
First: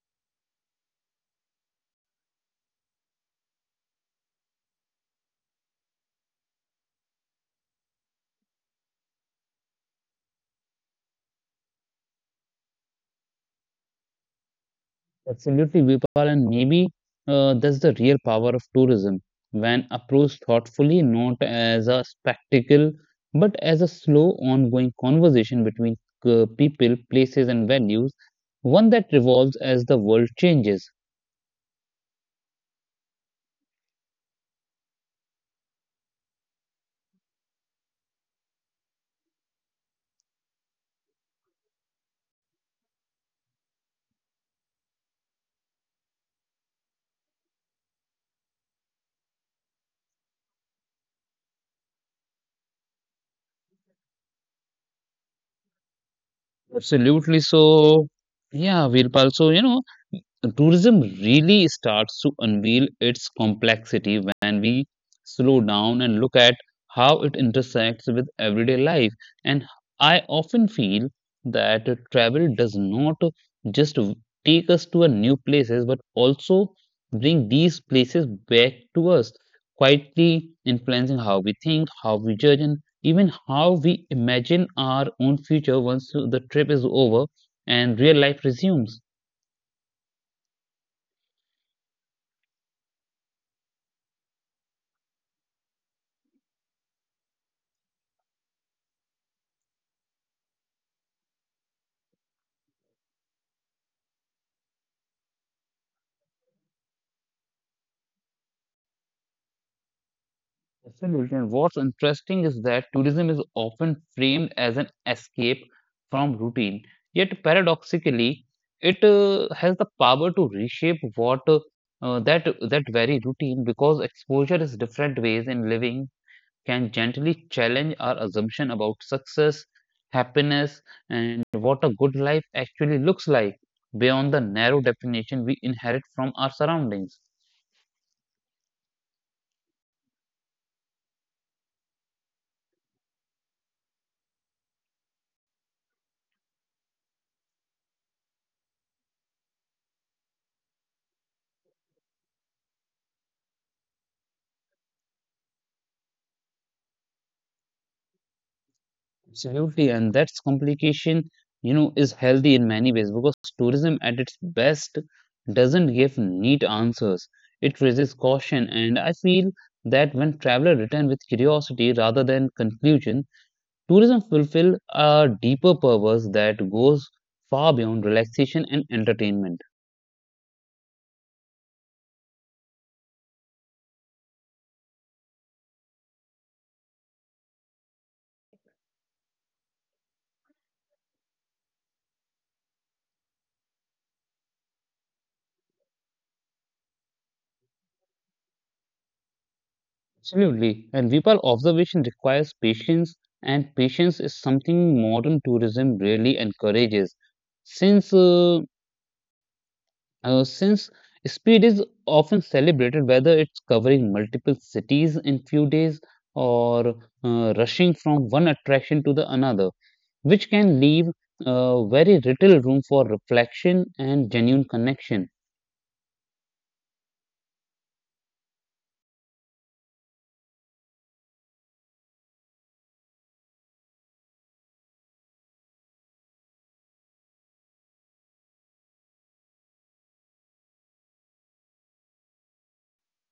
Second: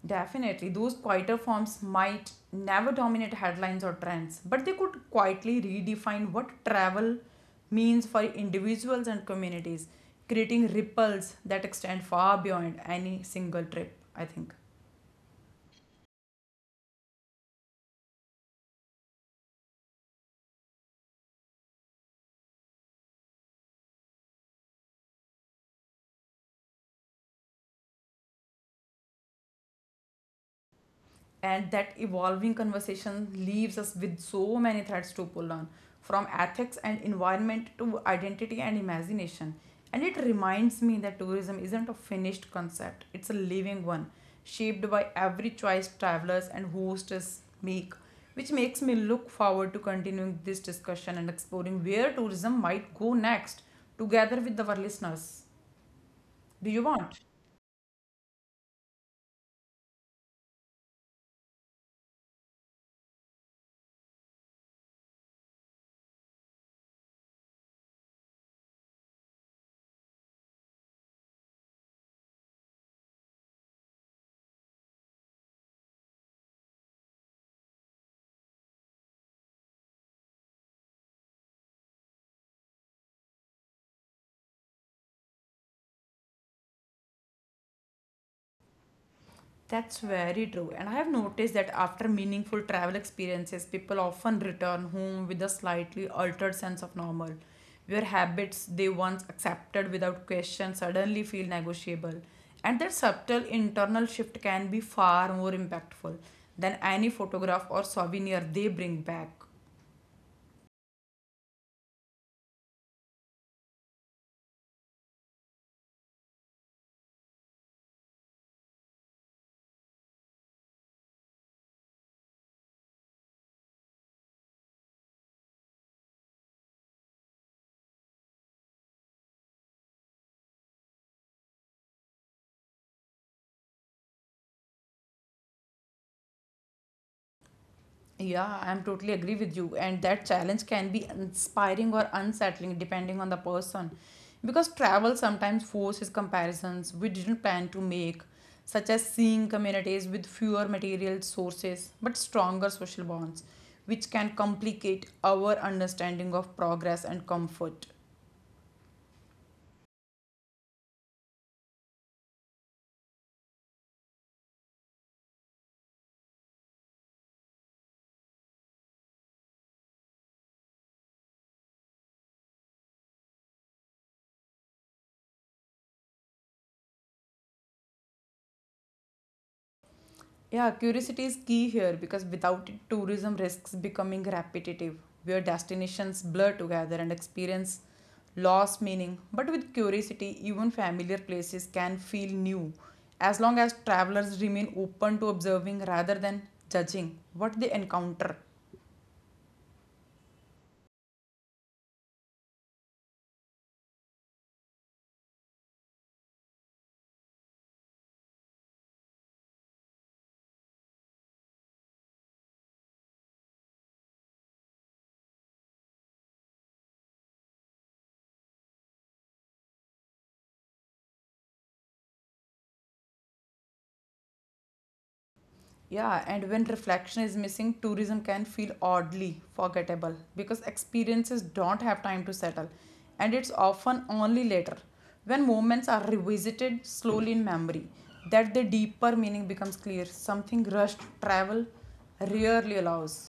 [SPEAKER 2] Definitely, those quieter forms might never dominate headlines or trends, but they could quietly redefine what travel means for individuals and communities, creating ripples that extend far beyond any single trip, I think.
[SPEAKER 1] Absolutely, Vipal, and maybe that's the real power of tourism when approached thoughtfully, not as a spectacle, but as a slow, ongoing conversation between people, places, and values, one that revolves as the world changes.
[SPEAKER 2] And that evolving conversation leaves us with so many threads to pull on, from ethics and environment to identity and imagination. And it reminds me that tourism isn't a finished concept, it's a living one, shaped by every choice travelers and hosts make, which makes me look forward to continuing this discussion and exploring where tourism might go next together with our listeners. Do you want?
[SPEAKER 1] Absolutely. So, yeah, Vipal. So, tourism really starts to unveil its complexity when we slow down and look at how it intersects with everyday life. And I often feel that travel does not just take us to a new places, but also bring these places back to us, quietly influencing how we think, how we judge, and even how we imagine our own future once the trip is over and real life resumes.
[SPEAKER 2] That's very true. And I have noticed that after meaningful travel experiences, people often return home with a slightly altered sense of normal, where habits they once accepted without question suddenly feel negotiable. And that subtle internal shift can be far more impactful than any photograph or souvenir they bring back.
[SPEAKER 1] Absolutely. And what's interesting is that tourism is often framed as an escape from routine, yet paradoxically, it has the power to reshape what that that very routine, because exposure is different ways in living can gently challenge our assumption about success, happiness, and what a good life actually looks like beyond the narrow definition we inherit from our surroundings.
[SPEAKER 2] Yeah, I'm totally agree with you. And that challenge can be inspiring or unsettling depending on the person, because travel sometimes forces comparisons we didn't plan to make, such as seeing communities with fewer material sources but stronger social bonds, which can complicate our understanding of progress and comfort.
[SPEAKER 1] Absolutely, and that's complication, is healthy in many ways because tourism at its best doesn't give neat answers. It raises caution, and I feel that when travelers return with curiosity rather than conclusion, tourism fulfill a deeper purpose that goes far beyond relaxation and entertainment.
[SPEAKER 2] Yeah, curiosity is key here because without it, tourism risks becoming repetitive, where destinations blur together and experience lost meaning. But with curiosity, even familiar places can feel new, as long as travelers remain open to observing rather than judging what they encounter.
[SPEAKER 1] Absolutely, and Vipal, observation requires patience, and patience is something modern tourism really encourages since uh, since speed is often celebrated, whether it's covering multiple cities in few days or rushing from one attraction to the another, which can leave very little room for reflection and genuine connection.
[SPEAKER 2] Yeah, and when reflection is missing, tourism can feel oddly forgettable because experiences don't have time to settle, and it's often only later, when moments are revisited slowly in memory, that the deeper meaning becomes clear. Something rushed travel rarely allows.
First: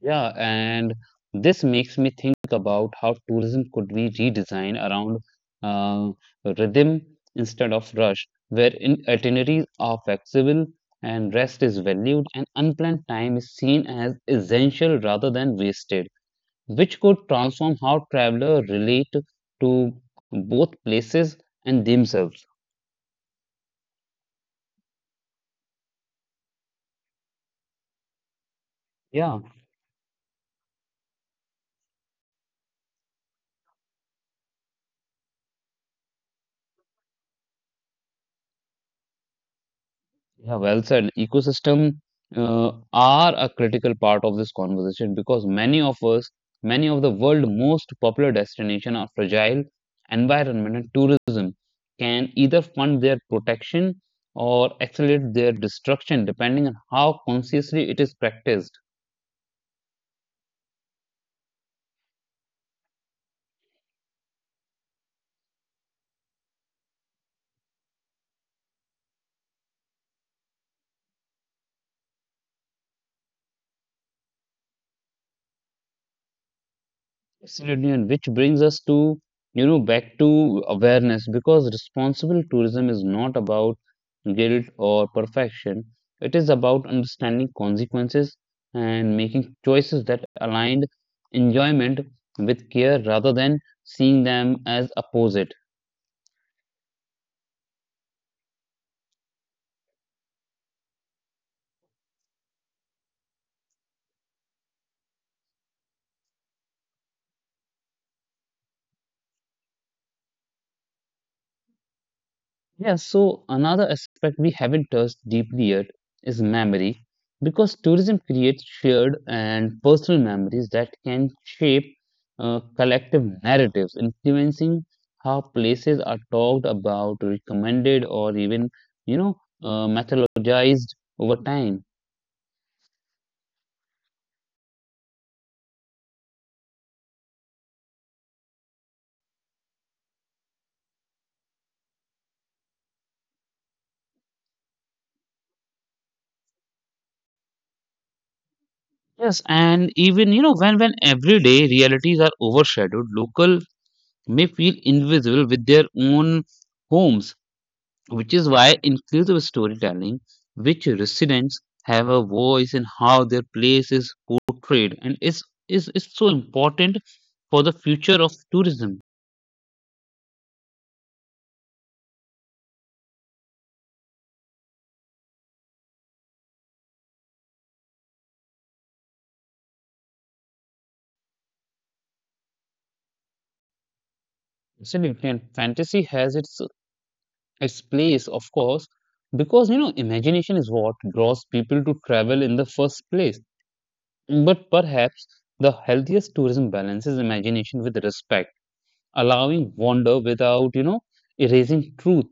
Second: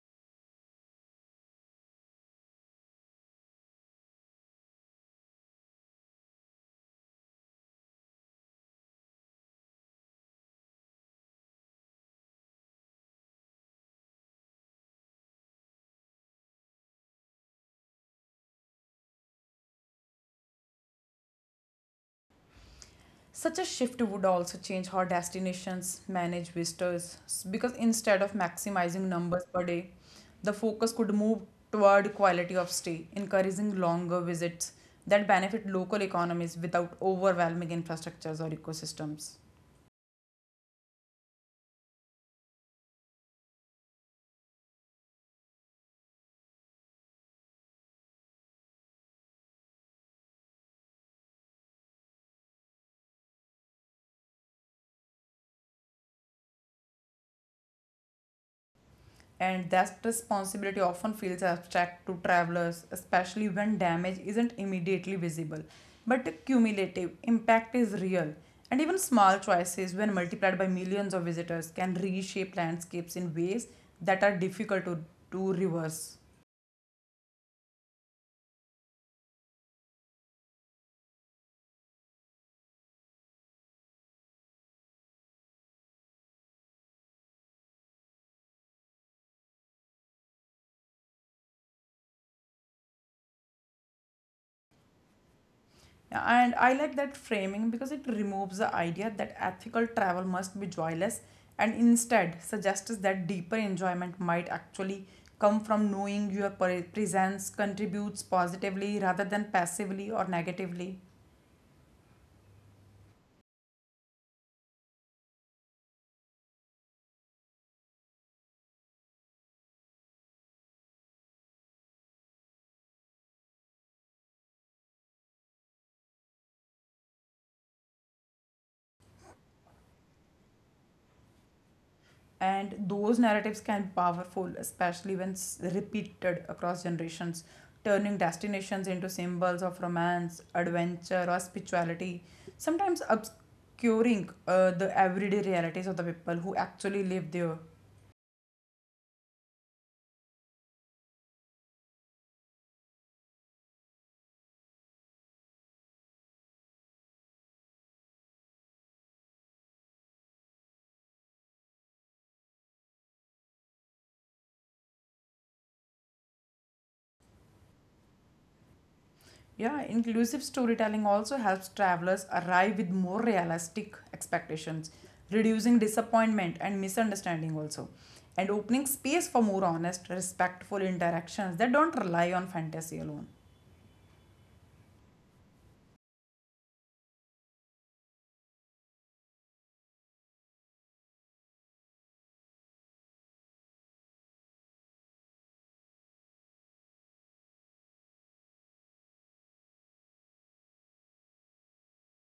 [SPEAKER 1] Yeah, and this makes me think about how tourism could be redesigned around uh, rhythm instead of rush, where in itineraries are flexible and rest is valued, and unplanned time is seen as essential rather than wasted, which could transform how travelers relate to both places and themselves.
[SPEAKER 2] Such a shift would also change how destinations manage visitors, because instead of maximizing
[SPEAKER 1] Yeah.
[SPEAKER 2] numbers per day, the focus could move toward quality of stay, encouraging longer visits that benefit local economies without overwhelming infrastructures or ecosystems.
[SPEAKER 1] Yeah, well said. Ecosystem are a critical part of this conversation because many of the world's most popular destinations are fragile. Environment and tourism can either fund their protection or accelerate their destruction, depending on how consciously it is practiced.
[SPEAKER 2] And that responsibility often feels abstract to travelers, especially when damage isn't immediately visible. But the cumulative impact is real, and even small choices, when multiplied by millions of visitors, can reshape landscapes in ways that are difficult to reverse.
[SPEAKER 1] Absolutely, and which brings us to, you know, back to awareness because responsible tourism is not about guilt or perfection. It is about understanding consequences and making choices that aligned enjoyment with care rather than seeing them as opposite.
[SPEAKER 2] Yeah, and I like that framing because it removes the idea that ethical travel must be joyless, and instead suggests that deeper enjoyment might actually come from knowing your presence contributes positively rather than passively or negatively.
[SPEAKER 1] Yeah, so another aspect we haven't touched deeply yet is memory, because tourism creates shared and personal memories that can shape collective narratives, influencing how places are talked about, recommended, or even, you know, mythologized over time.
[SPEAKER 2] And those narratives can be powerful, especially when repeated across generations, turning destinations into symbols of romance, adventure, or spirituality, sometimes obscuring the everyday realities of the people who actually live there.
[SPEAKER 1] Yes, and even, you know, when everyday realities are overshadowed, local may feel invisible with their own homes, which is why inclusive storytelling, which residents have a voice in how their place is portrayed, and is so important for the future of tourism.
[SPEAKER 2] Yeah, inclusive storytelling also helps travelers arrive with more realistic expectations, reducing disappointment and misunderstanding also, and opening space for more honest, respectful interactions that don't rely on fantasy alone.
[SPEAKER 1] Absolutely, and fantasy has its place, of course, because you know imagination is what draws people to travel in the first place. But perhaps the healthiest tourism balances imagination with respect, allowing wonder without you know erasing truth.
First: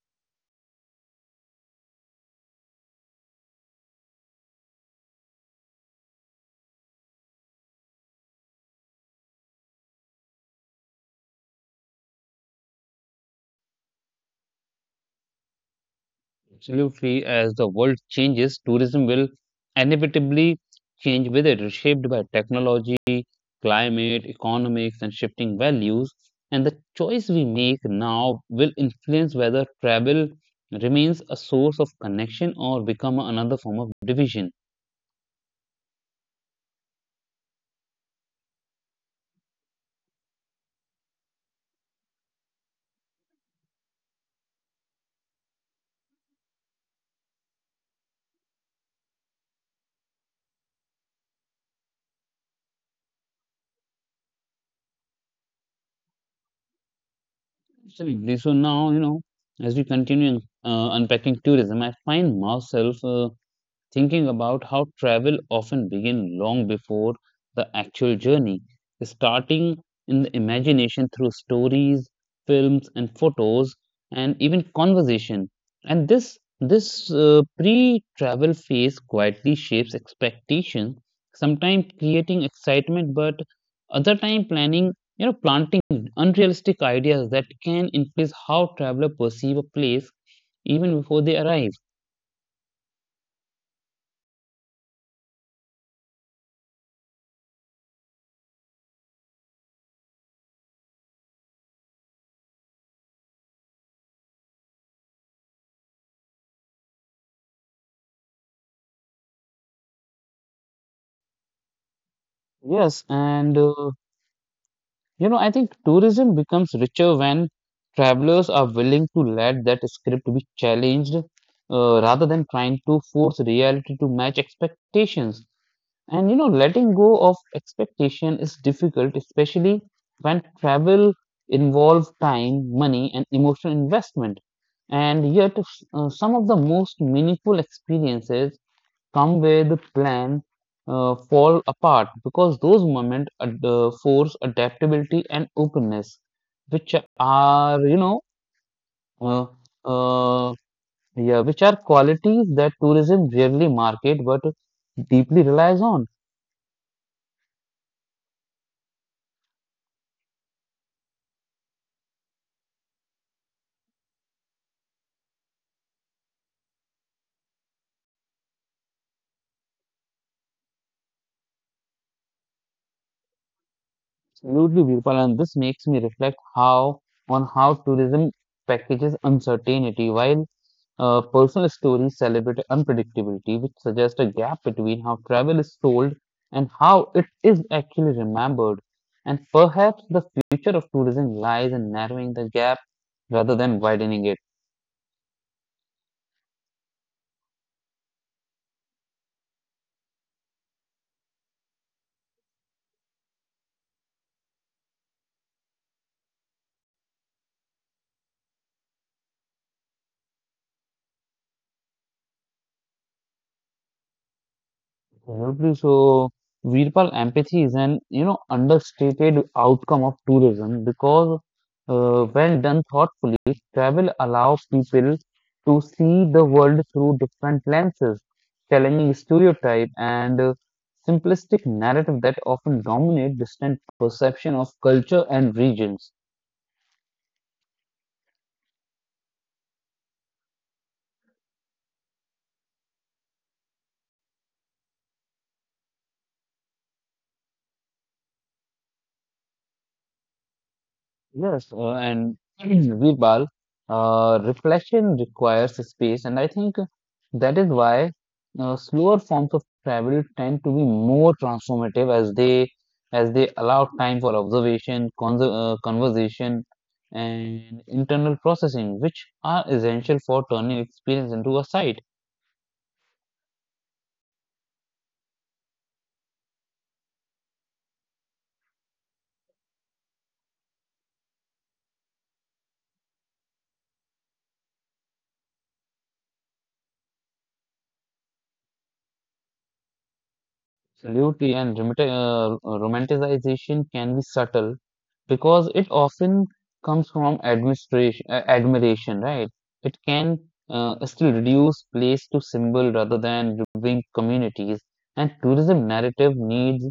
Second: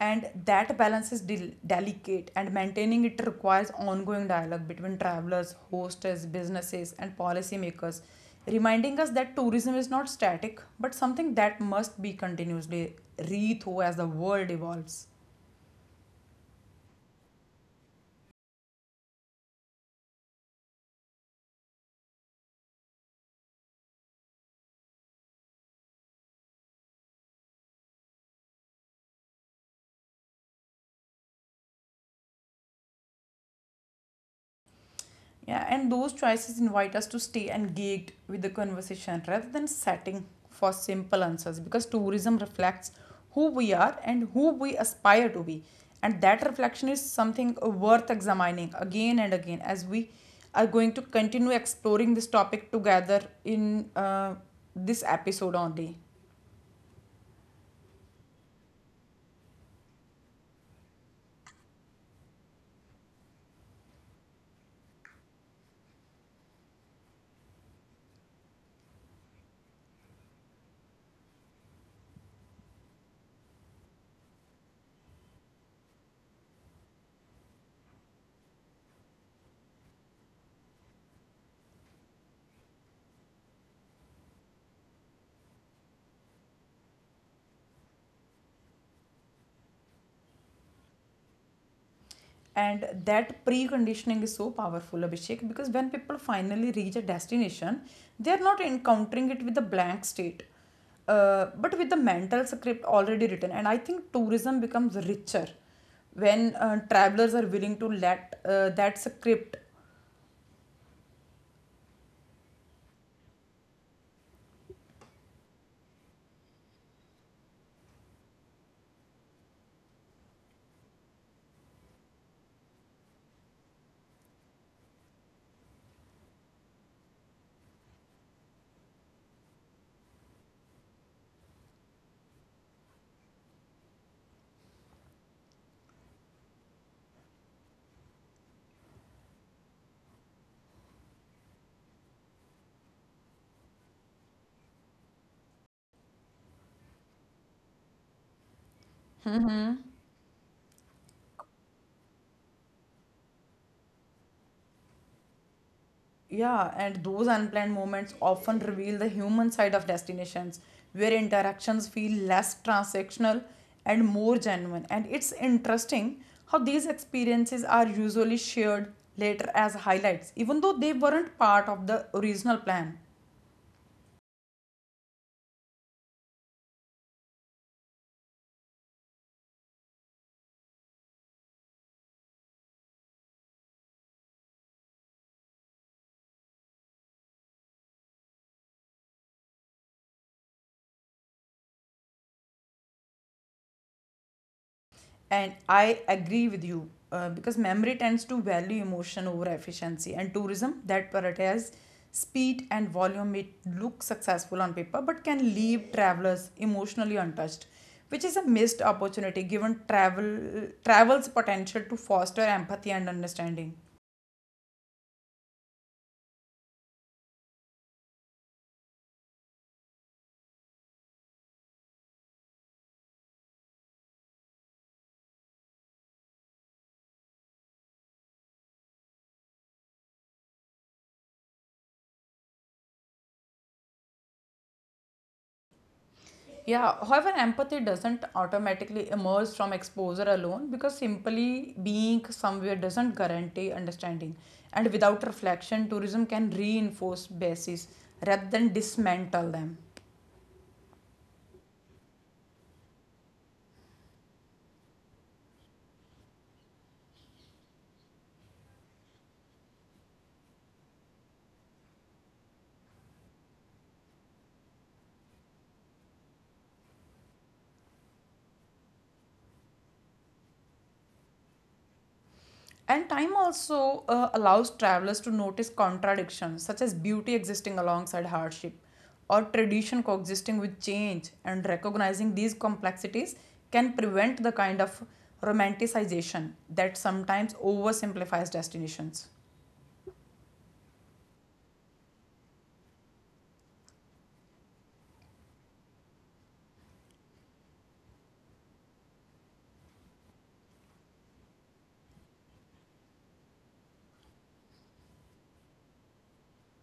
[SPEAKER 2] And that balance is delicate, and maintaining it requires ongoing dialogue between travelers, hosts, businesses, and policymakers, reminding us that tourism is not static but something that must be continuously rethought as the world evolves.
[SPEAKER 1] Absolutely, as the world changes, tourism will inevitably change with it, shaped by technology, climate, economics, and shifting values. And the choice we make now will influence whether travel remains a source of connection or become another form of division.
[SPEAKER 2] Yeah, and those choices invite us to stay engaged with the conversation rather than setting for simple answers, because tourism reflects who we are and who we aspire to be. And that reflection is something worth examining again and again as we are going to continue exploring this topic together in this episode only.
[SPEAKER 1] Absolutely. So now, you know, as we continue unpacking tourism, I find myself thinking about how travel often begins long before the actual journey, starting in the imagination through stories, films, and photos, and even conversation. And this pre-travel phase quietly shapes expectations, sometimes creating excitement, but other time planning, you know, planting unrealistic ideas that can influence how traveler perceive a place even before they arrive.
[SPEAKER 2] And that preconditioning is so powerful, Abhishek, because when people finally reach a destination, they are not encountering it with a blank state, but with the mental script already written. And I think tourism becomes richer when travelers are willing to let that script.
[SPEAKER 1] Yes, and you know, I think tourism becomes richer when travelers are willing to let that script be challenged rather than trying to force reality to match expectations. And you know, letting go of expectation is difficult, especially when travel involves time, money, and emotional investment. And yet, some of the most meaningful experiences come where the plan fall apart because those moments force adaptability and openness, which are you know uh, uh, yeah, which are qualities that tourism rarely market but deeply relies on.
[SPEAKER 2] Yeah, and those unplanned moments often reveal the human side of destinations, where interactions feel less transactional and more genuine. And it's interesting how these experiences are usually shared later as highlights, even though they weren't part of the original plan.
[SPEAKER 1] Absolutely, Virpal, and this makes me reflect how on how tourism packages uncertainty, while personal stories celebrate unpredictability, which suggests a gap between how travel is sold and how it is actually remembered. And perhaps the future of tourism lies in narrowing the gap rather than widening it.
[SPEAKER 2] And I agree with you, because memory tends to value emotion over efficiency, and tourism that prioritizes speed and volume may look successful on paper but can leave travelers emotionally untouched, which is a missed opportunity given travel's potential to foster empathy and understanding.
[SPEAKER 1] Absolutely. So, Virpal, empathy is an you know understated outcome of tourism because, when done thoughtfully, travel allows people to see the world through different lenses, challenging stereotype and simplistic narrative that often dominate distant perception of culture and regions.
[SPEAKER 2] Yeah, however, empathy doesn't automatically emerge from exposure alone, because simply being somewhere doesn't guarantee understanding. And without reflection, tourism can reinforce bases rather than dismantle them.
[SPEAKER 1] Yes, and Vipal, reflection requires space, and I think that is why slower forms of travel tend to be more transformative as they allow time for observation, conser conversation, and internal processing, which are essential for turning experience into a site.
[SPEAKER 2] And time also allows travelers to notice contradictions, such as beauty existing alongside hardship or tradition coexisting with change, and recognizing these complexities can prevent the kind of romanticization that sometimes oversimplifies destinations.
[SPEAKER 1] Absolutely, and romanticization can be subtle because it often comes from admiration, right? It can still reduce place to symbol rather than removing communities, and tourism narrative needs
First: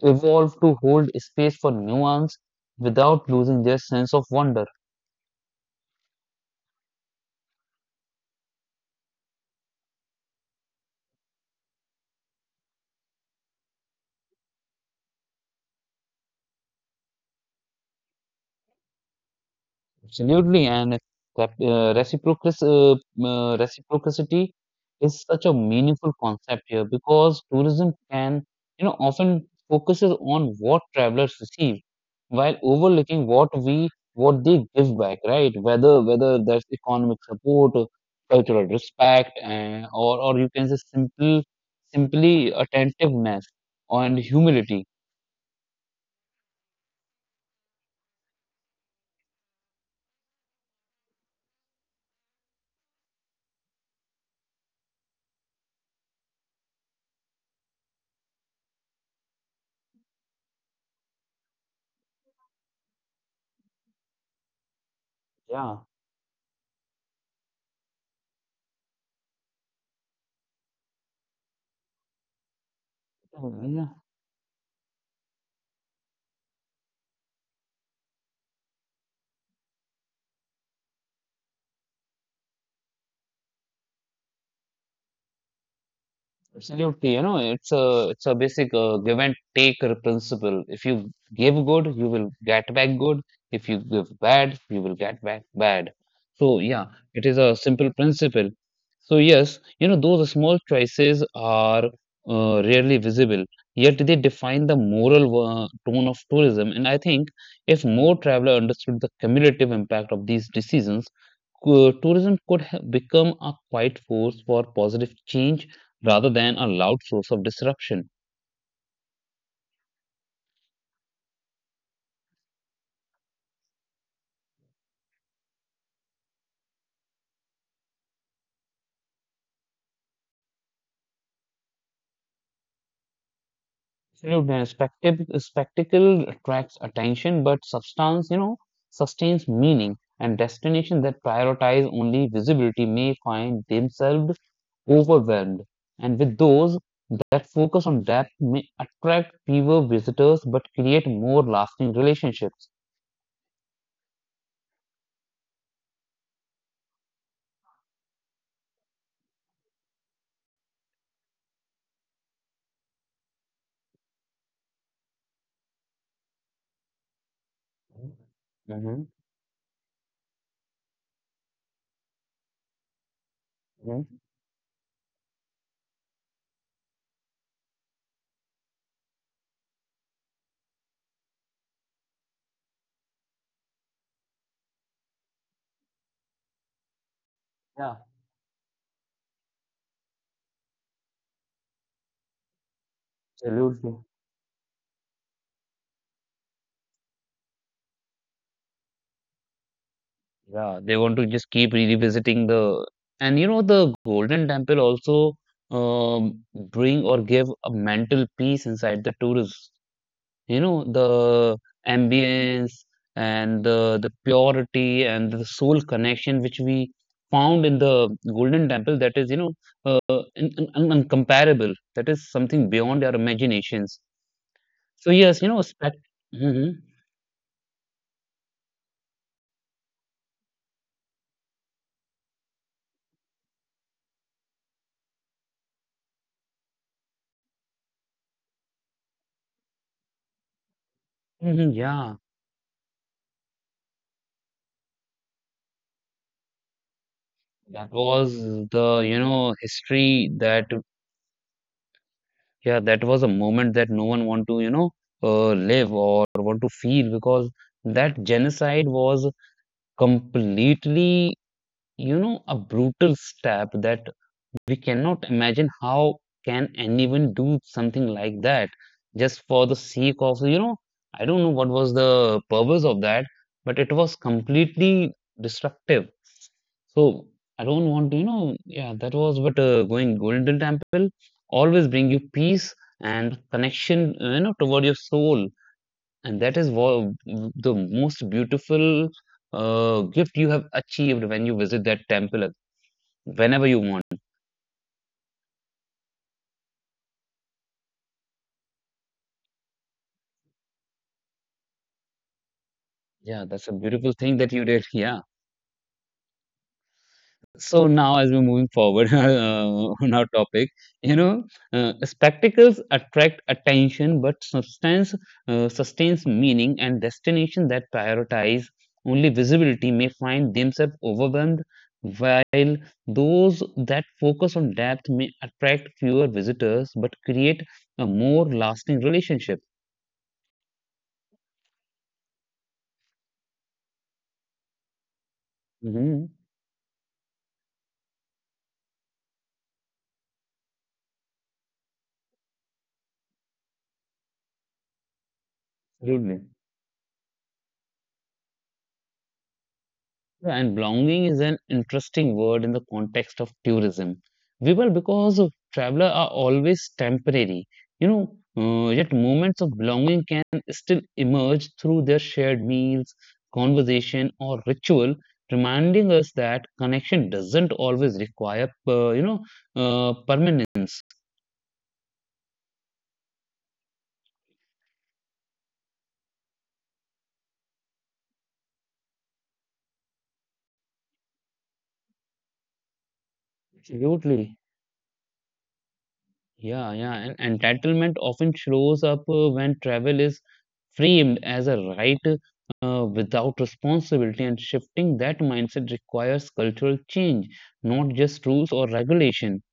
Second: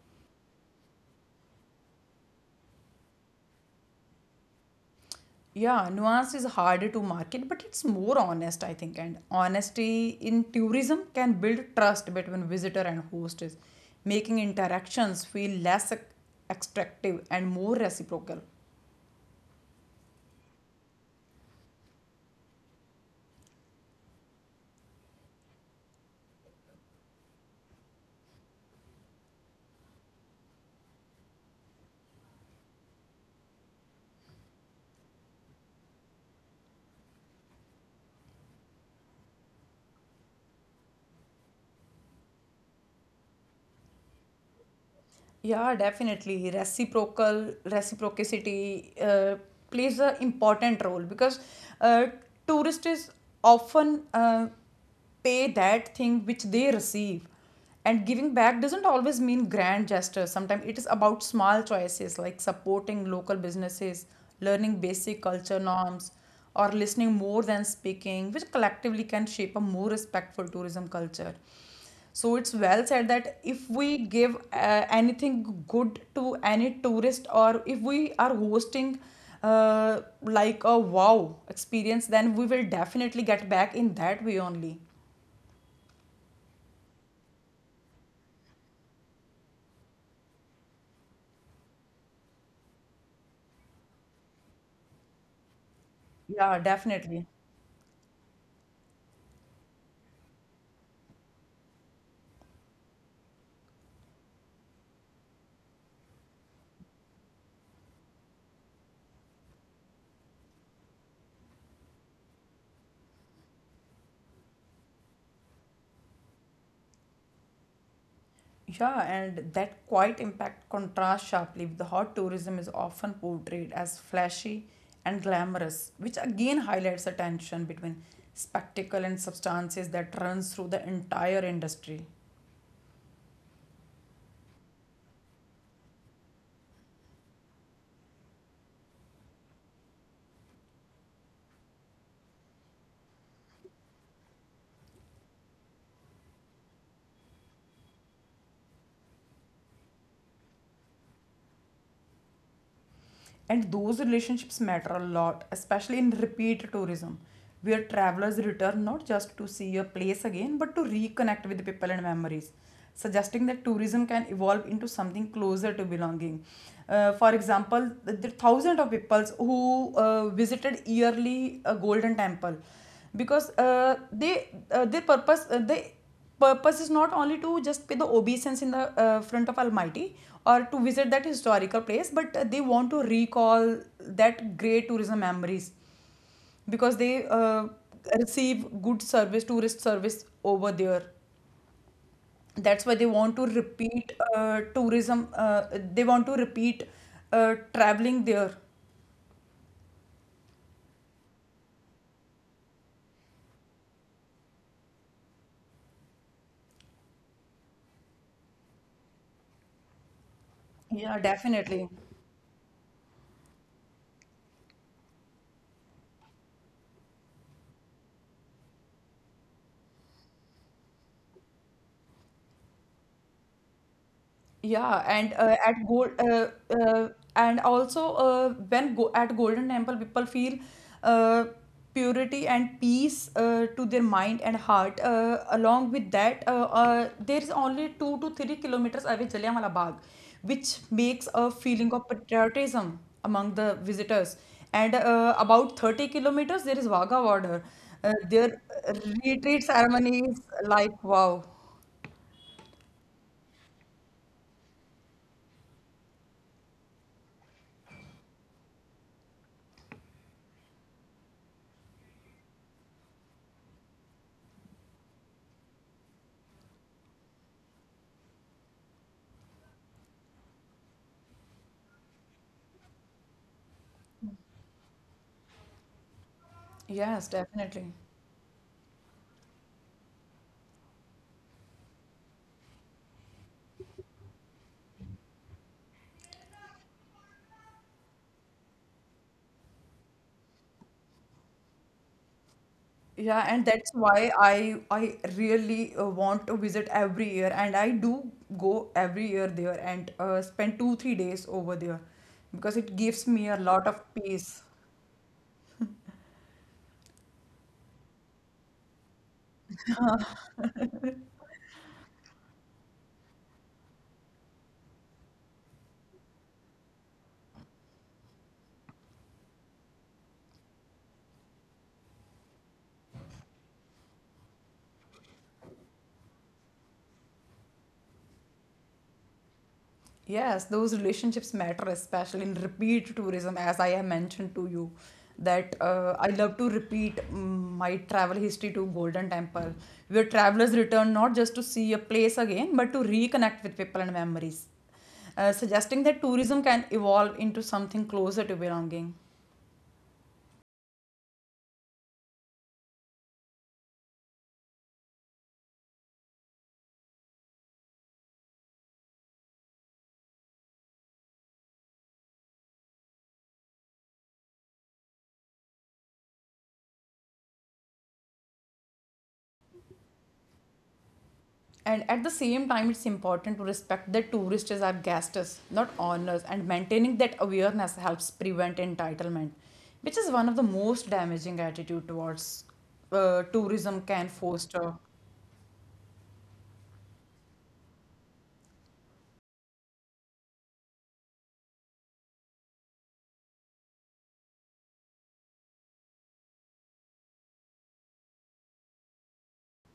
[SPEAKER 1] evolve to hold space for nuance without losing their sense of wonder.
[SPEAKER 2] Yeah, nuance is harder to market, but it's more honest, I think. And honesty in tourism can build trust between visitor and hostess, making interactions feel less extractive and more reciprocal.
[SPEAKER 1] Absolutely, and that, reciprocity is such a meaningful concept here because tourism can, you know, often focuses on what travelers receive while overlooking what they give back, right? Whether that's economic support, or cultural respect, and, or you can say simply attentiveness and humility.
[SPEAKER 2] Yeah, definitely. Reciprocal reciprocity plays an important role because uh, tourists often pay that thing which they receive, and giving back doesn't always mean grand gestures. Sometimes it is about small choices like supporting local businesses, learning basic culture
[SPEAKER 1] Yeah,
[SPEAKER 2] norms, or listening more than speaking, which collectively can shape a more respectful tourism culture. So it's well said that if
[SPEAKER 1] yeah.
[SPEAKER 2] we give anything good to any tourist, or if we are hosting like a wow experience, then we will definitely get back in that way only.
[SPEAKER 1] Absolutely, you know, it's a basic give and take principle. If you give good, you will get back good. If you give bad, you will get back bad.
[SPEAKER 2] Yeah,
[SPEAKER 1] So yeah,
[SPEAKER 2] definitely.
[SPEAKER 1] it is a simple principle. So yes, you know, those small choices are rarely visible, yet they define the moral tone of tourism. And I think if more traveler understood the cumulative impact of these decisions, tourism could become a quiet force for positive change rather than a loud source of disruption.
[SPEAKER 2] Yeah, and that quite impact contrasts sharply with the hot tourism is often portrayed as flashy and glamorous, which again highlights a tension between spectacle and substances that runs through the entire industry.
[SPEAKER 1] Absolutely. Spectacle attracts attention, but substance, you know, sustains meaning. And destinations that prioritize only visibility may find themselves overwhelmed. And with those that focus on depth may attract fewer visitors but create more lasting relationships.
[SPEAKER 2] And those relationships matter a lot, especially in repeat tourism, where travelers return not just to see a place again, but to reconnect with people and memories, suggesting that tourism can evolve into something closer to belonging. For example, there are thousands of
[SPEAKER 1] Mhm.
[SPEAKER 2] people who visited yearly a golden temple, because
[SPEAKER 1] Mhm.
[SPEAKER 2] they their purpose they purpose is not only to just pay the obeisance in the front of Almighty, or to visit that historical place, but they want to recall that great tourism memories because they
[SPEAKER 1] Yeah,
[SPEAKER 2] receive good service, tourist service over there. That's why they want to
[SPEAKER 1] absolutely.
[SPEAKER 2] repeat tourism, they want to repeat traveling there.
[SPEAKER 1] Yeah, they want to just keep revisiting the and you know the Golden Temple also um, bring or give a mental peace inside the tourists. You know
[SPEAKER 2] Yeah,
[SPEAKER 1] the
[SPEAKER 2] definitely.
[SPEAKER 1] ambience and the purity and the soul connection which we found in the Golden Temple that is you know uh, uncomparable. That is something beyond our imaginations.
[SPEAKER 2] Yeah,
[SPEAKER 1] So
[SPEAKER 2] and
[SPEAKER 1] yes, you
[SPEAKER 2] at
[SPEAKER 1] know
[SPEAKER 2] gold
[SPEAKER 1] spect hmm
[SPEAKER 2] and also when go at Golden Temple, people feel uh, purity and peace to their mind and heart. Along with that, there is only 2 to 3 kilometers away Jallianwala Bagh, which makes a
[SPEAKER 1] hmm
[SPEAKER 2] feeling of
[SPEAKER 1] yeah.
[SPEAKER 2] patriotism among the visitors. And about 30 kilometers, there is Wagah border.
[SPEAKER 1] That
[SPEAKER 2] Uh,
[SPEAKER 1] was
[SPEAKER 2] their
[SPEAKER 1] the, you
[SPEAKER 2] retreat
[SPEAKER 1] know,
[SPEAKER 2] ceremonies,
[SPEAKER 1] history that
[SPEAKER 2] like wow.
[SPEAKER 1] yeah, that was a moment that no one want to, you know, live or want to feel because that genocide was completely, you know, a brutal step that we cannot imagine how can anyone do something like that just for the sake of, you know, I don't know what was the purpose of that, but it was completely destructive.
[SPEAKER 2] Yes,
[SPEAKER 1] So I
[SPEAKER 2] definitely.
[SPEAKER 1] don't want to, you know, yeah, that was but going Golden Temple always bring you peace and connection, you know, toward your soul, and that is what the most beautiful gift you have achieved when you visit that temple,
[SPEAKER 2] Yeah, and
[SPEAKER 1] whenever
[SPEAKER 2] that's
[SPEAKER 1] you want.
[SPEAKER 2] why I really want to visit every year, and I do go every year there, and spend 2, 3 days over there because it gives me a
[SPEAKER 1] Yeah,
[SPEAKER 2] lot
[SPEAKER 1] that's a
[SPEAKER 2] of
[SPEAKER 1] beautiful thing
[SPEAKER 2] peace.
[SPEAKER 1] that you did. Yeah. So now, as we're moving forward on our topic, you know, spectacles attract attention, but substance sustains meaning, and destination that prioritize only visibility may find themselves overwhelmed, while those that focus on depth may attract fewer visitors, but create a more lasting relationship.
[SPEAKER 2] Yes, those relationships matter, especially in repeat tourism. As I have mentioned to you, that I
[SPEAKER 1] Mhm.
[SPEAKER 2] love to repeat my travel history to Golden Temple, where travelers return not just to see a place again, but to reconnect with people and memories, suggesting that
[SPEAKER 1] Absolutely.
[SPEAKER 2] tourism can evolve into something closer to belonging.
[SPEAKER 1] Yeah, and belonging is an interesting word in the context of tourism. Vipul, because travelers are always temporary, you know, yet moments of belonging can still emerge through their shared meals, conversation, or ritual, reminding us that connection doesn't always require, you know, permanence.
[SPEAKER 2] And at the same time, it's important to respect that tourists are guests, not owners, and maintaining that awareness helps prevent entitlement, which is one of the most damaging attitude towards tourism can
[SPEAKER 1] Absolutely.
[SPEAKER 2] foster.
[SPEAKER 1] Yeah, yeah, and entitlement often shows up when travel is framed as a right without responsibility, and shifting that mindset requires cultural change, not just rules or regulation.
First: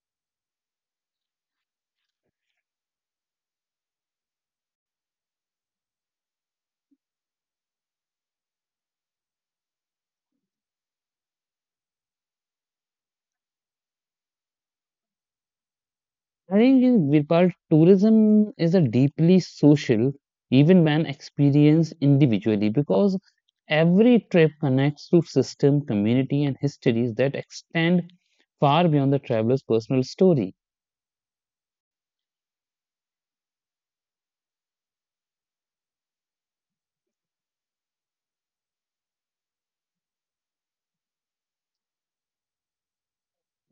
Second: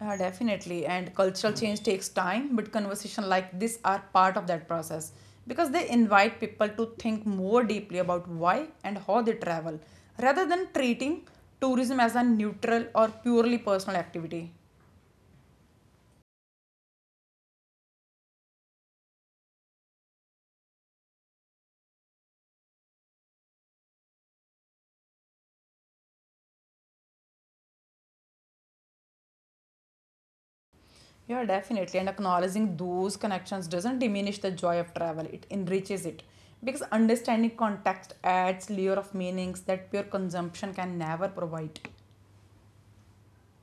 [SPEAKER 2] Definitely, and cultural change takes time, but conversation like this are part of that process because they invite people to think more deeply about why and how they travel, rather than treating tourism as a neutral or purely personal activity.
[SPEAKER 1] I think in Virpal, tourism is a deeply social, even when experienced individually, because every trip connects to system, community, and histories that extend far beyond the traveler's personal story.
[SPEAKER 2] Yeah, definitely. And acknowledging those connections doesn't diminish the joy of travel, it enriches it. Because understanding context adds layer of meanings that pure consumption can never provide.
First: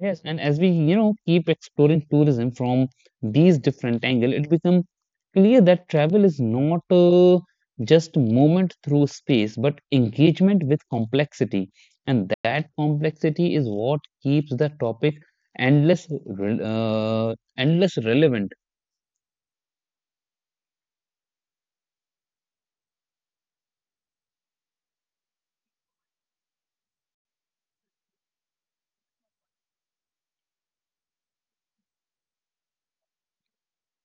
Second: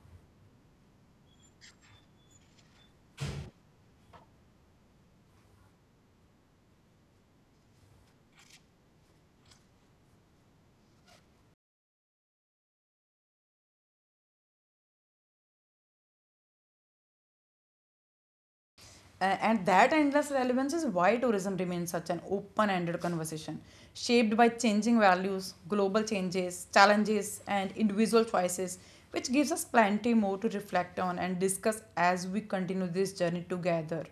[SPEAKER 1] Yes, and as we you know keep exploring tourism from these different angles, it becomes clear that travel is not just movement through space, but engagement with complexity, and that complexity is what keeps the topic endless relevant.
[SPEAKER 2] And that endless relevance is why tourism remains such an open ended conversation, shaped by changing values, global changes, challenges, and individual choices, which gives us plenty more to reflect on and discuss as we continue this journey together.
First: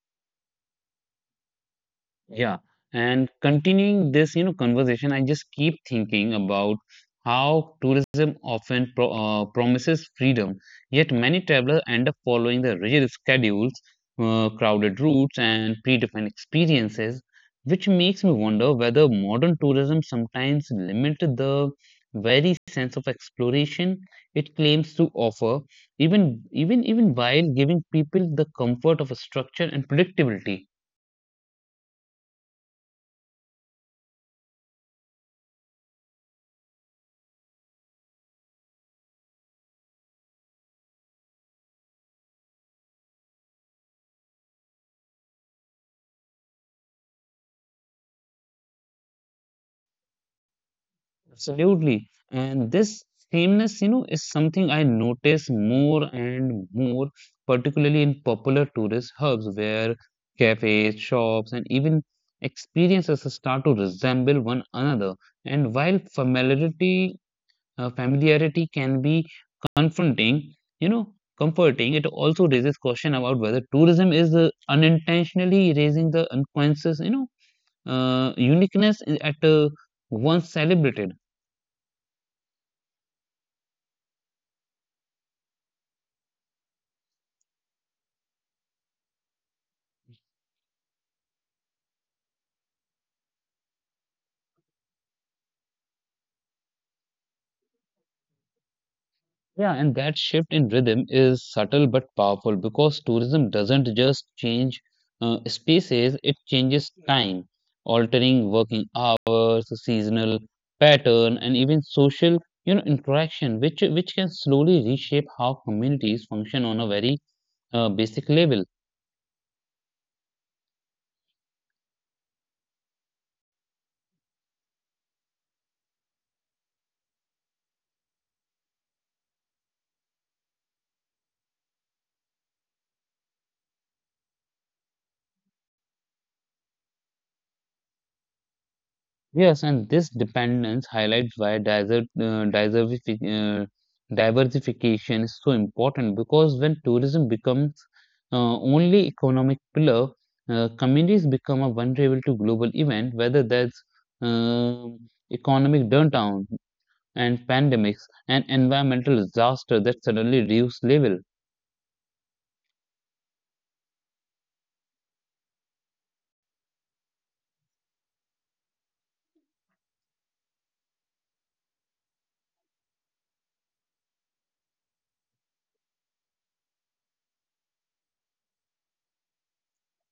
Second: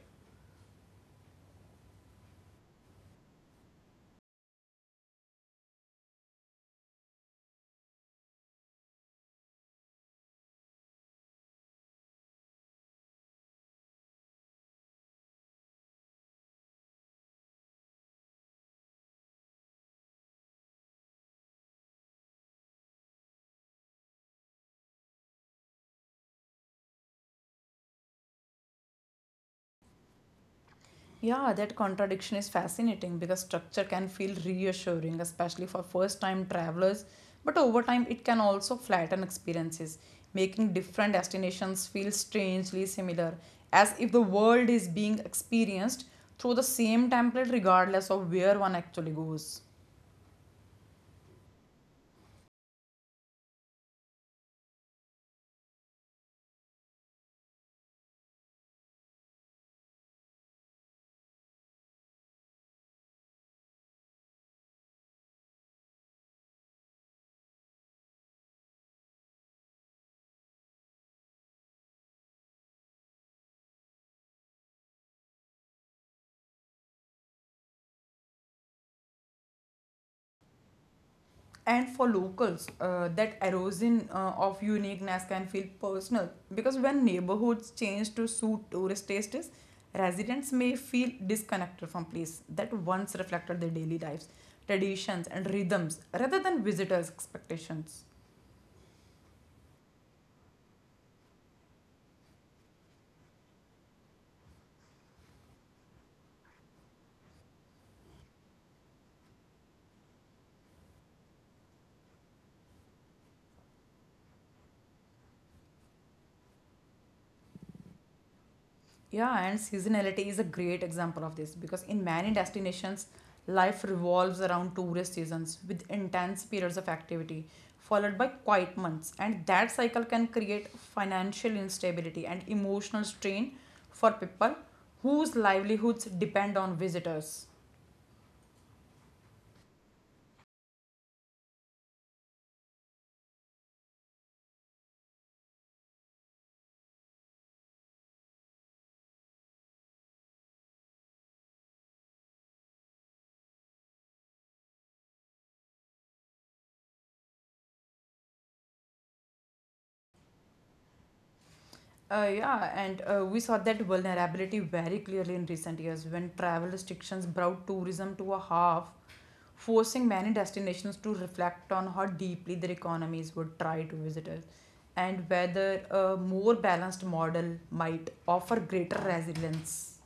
[SPEAKER 1] Yeah, and continuing this, you know, conversation, I just keep thinking about how tourism often promises freedom, yet many travelers end up following the rigid schedules, crowded routes, and predefined experiences, which makes me wonder whether modern tourism sometimes limits the very sense of exploration it claims to offer, even while giving people the comfort of a structure and predictability.
[SPEAKER 2] Yeah, that contradiction is fascinating because structure can feel reassuring, especially for first time travelers. But over time, it can also flatten experiences, making different destinations feel strangely similar, as if the world is being experienced through the same template, regardless of where one actually goes.
[SPEAKER 1] Absolutely. And this sameness, you know, is something I notice more and more, particularly in popular tourist hubs where cafes, shops, and even experiences start to resemble one another. And while familiarity can be confronting, you know, comforting, it also raises question about whether tourism is unintentionally raising the unconscious, you know, uniqueness eh, at once celebrated.
[SPEAKER 2] And for locals, that erosion of uniqueness can feel personal because when neighborhoods change to suit tourist tastes, residents may feel disconnected from place that once reflected their daily lives, traditions and rhythms rather than visitors expectations.
[SPEAKER 1] Yeah, and that shift in rhythm is subtle but powerful because tourism doesn't just change spaces, it changes time, altering working hours, seasonal pattern, and even social, you know, interaction, which can slowly reshape how communities function on a very basic level.
[SPEAKER 2] Yeah, and seasonality is a great example of this because in many destinations, life revolves around tourist seasons with intense periods of activity followed by quiet months, and that cycle can create financial instability and emotional strain for people whose livelihoods depend on visitors.
[SPEAKER 1] Yes, and this dependence highlights why diversification is so important because when tourism becomes only economic pillar, communities become a vulnerable to global event, whether that's um economic downturn and pandemics and environmental disaster that suddenly reduce level.
[SPEAKER 2] Yeah, and we saw that vulnerability very clearly in recent years when travel restrictions brought tourism to a half, forcing many destinations to reflect on how deeply their economies would try to visitors and whether a more balanced model might offer greater resilience.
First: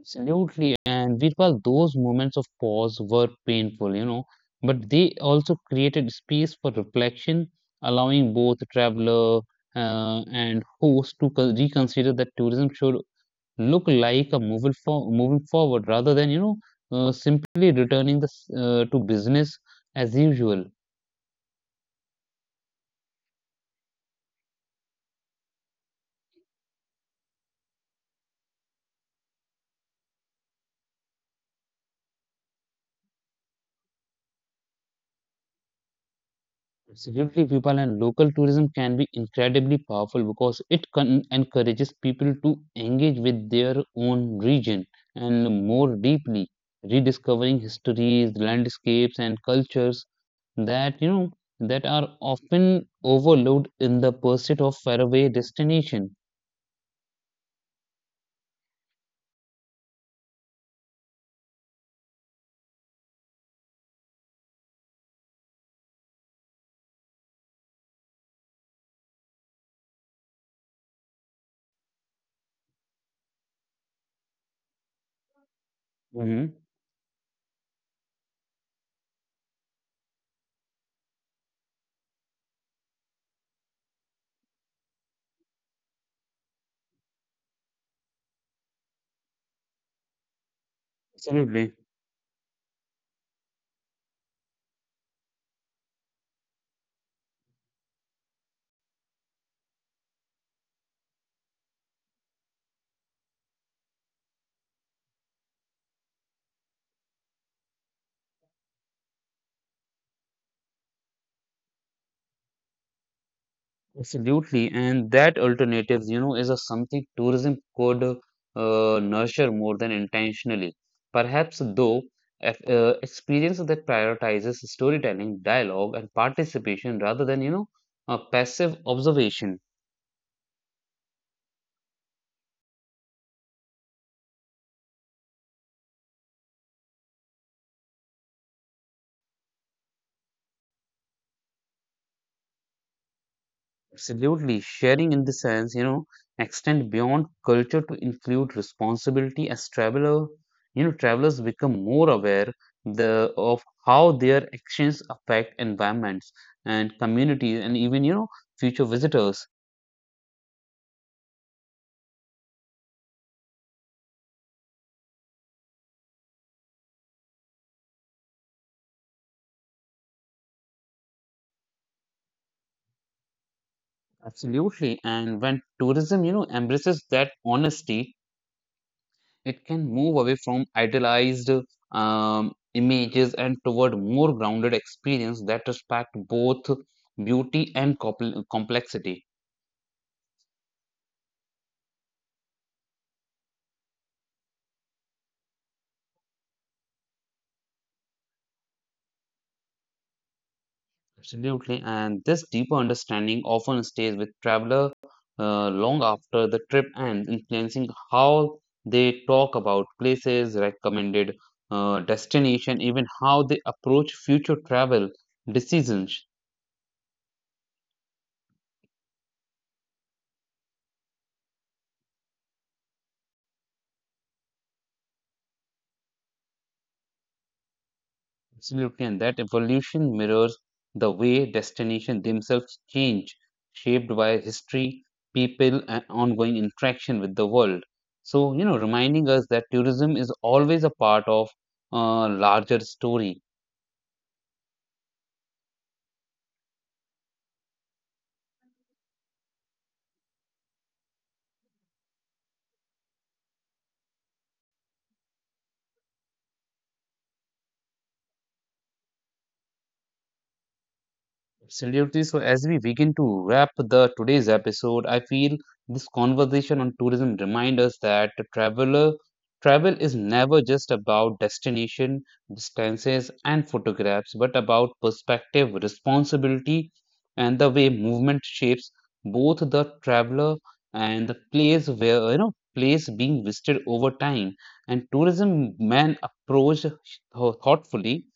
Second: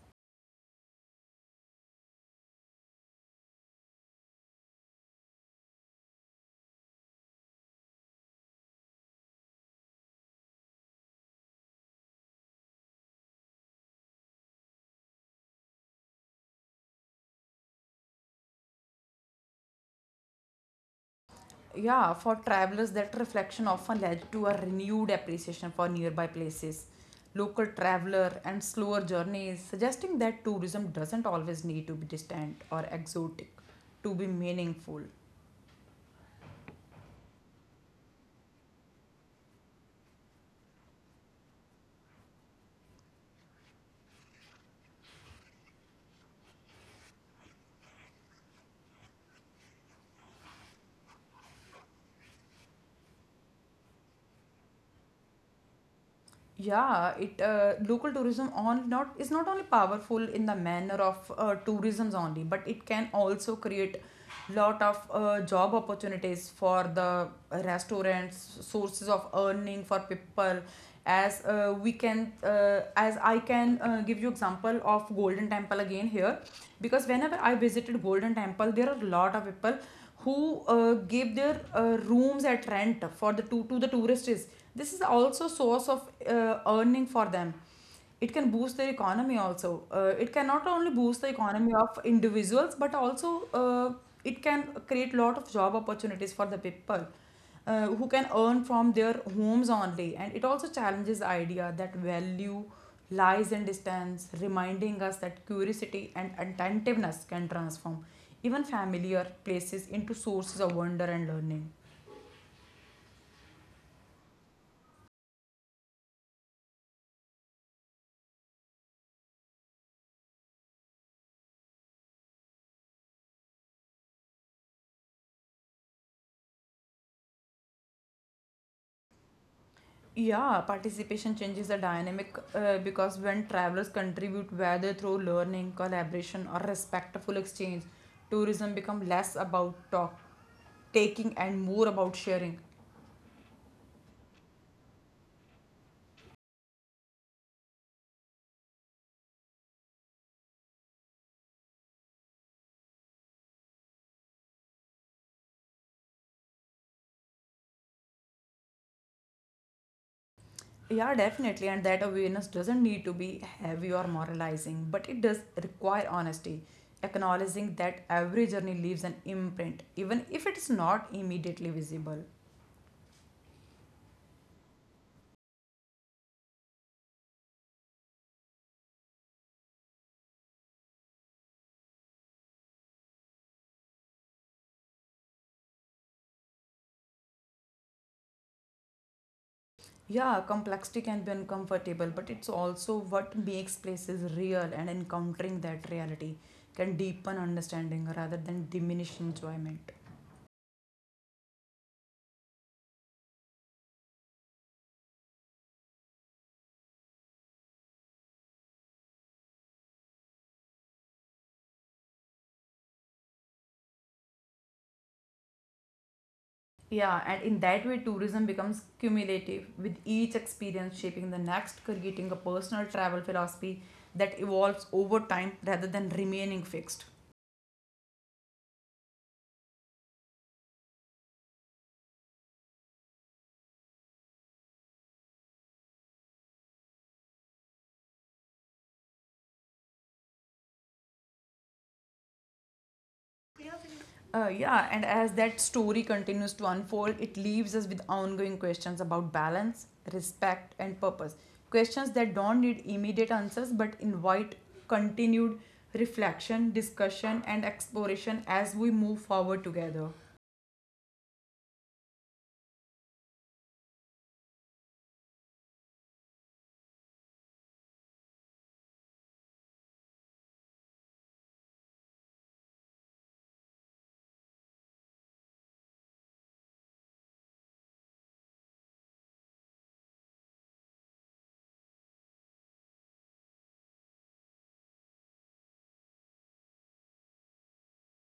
[SPEAKER 1] Absolutely. And Virpal, those moments of pause were painful, you know, but they also created space for reflection, allowing both traveler and host to reconsider that tourism should look like a moving forward rather than, you know, simply returning to business as usual.
[SPEAKER 2] Yeah, for travelers, that reflection often led to a renewed appreciation for nearby places, local traveler, and slower journeys, suggesting that tourism doesn't always need to be distant or exotic to be meaningful.
[SPEAKER 1] Absolutely, Vipal, and local tourism can be incredibly powerful because it encourages people to engage with their own region and more deeply, rediscovering histories, landscapes, and cultures that you know that are often overlooked in the pursuit of faraway destination.
[SPEAKER 2] Yeah, it local tourism on not is not only powerful in the manner of tourism's only, but it can also create lot of job opportunities for the restaurants sources of earning for people as we can as I can give you example of Golden Temple again here
[SPEAKER 1] Hmm.
[SPEAKER 2] because whenever I visited Golden Temple there are a lot of people who give their rooms at rent for the to the tourists. This is also source of earning for them. It can boost the economy also. It can not only boost the economy of
[SPEAKER 1] Absolutely.
[SPEAKER 2] individuals but also it can create lot of job opportunities for the people who can earn from their homes only, and it also challenges the idea that value lies in distance, reminding us that curiosity and attentiveness can transform even familiar places into sources of wonder and learning.
[SPEAKER 1] Absolutely, and that alternatives, you know, is a something tourism could nurture more than intentionally. Perhaps, though, if, experience that prioritizes storytelling, dialogue, and participation rather than, you know, passive observation.
[SPEAKER 2] Yeah, participation changes the dynamic because when travelers contribute, whether through learning, collaboration, or respectful exchange, tourism become less about talk, taking and more about sharing.
[SPEAKER 1] Absolutely. Sharing in the sense, you know, extend beyond culture to include responsibility as traveler, you know, travelers become more aware the of how their actions affect environments and communities and even, you know, future visitors.
[SPEAKER 2] Yeah, definitely, and that awareness doesn't need to be heavy or moralizing, but it does require honesty, acknowledging that every journey leaves an imprint, even if it's not immediately visible.
[SPEAKER 1] Absolutely. And when tourism, you know, embraces that honesty, it can move away from idealized images and toward more grounded experience that respect both beauty and complexity.
[SPEAKER 2] Yeah, complexity can be uncomfortable, but it's also what makes places real, and encountering that reality can deepen understanding rather than diminish enjoyment.
[SPEAKER 1] Absolutely, and this deeper understanding often stays with traveler long after the trip ends, influencing how they talk about places, recommended destination, even how they approach future travel decisions.
[SPEAKER 2] Yeah, and in that way, tourism becomes cumulative, with each experience shaping the next, creating a personal travel philosophy that evolves over time rather than remaining fixed.
[SPEAKER 1] Absolutely, and that evolution mirrors the way destinations themselves change, shaped by history, people, and ongoing interaction with the world. So, you know, reminding us that tourism is always a part of a larger story.
[SPEAKER 2] Yeah, and as that story continues to unfold, it leaves us with ongoing questions about balance, respect, and purpose. Questions that don't need immediate answers but invite continued reflection, discussion, and exploration as we move forward together.
[SPEAKER 1] Absolutely. So, as we begin to wrap the today's episode, I feel this conversation on tourism reminds us that the traveler travel is never just about destination, distances, and photographs, but about perspective, responsibility, and the way movement shapes both the traveler and the place where you know place being visited over time. And tourism man approached thoughtfully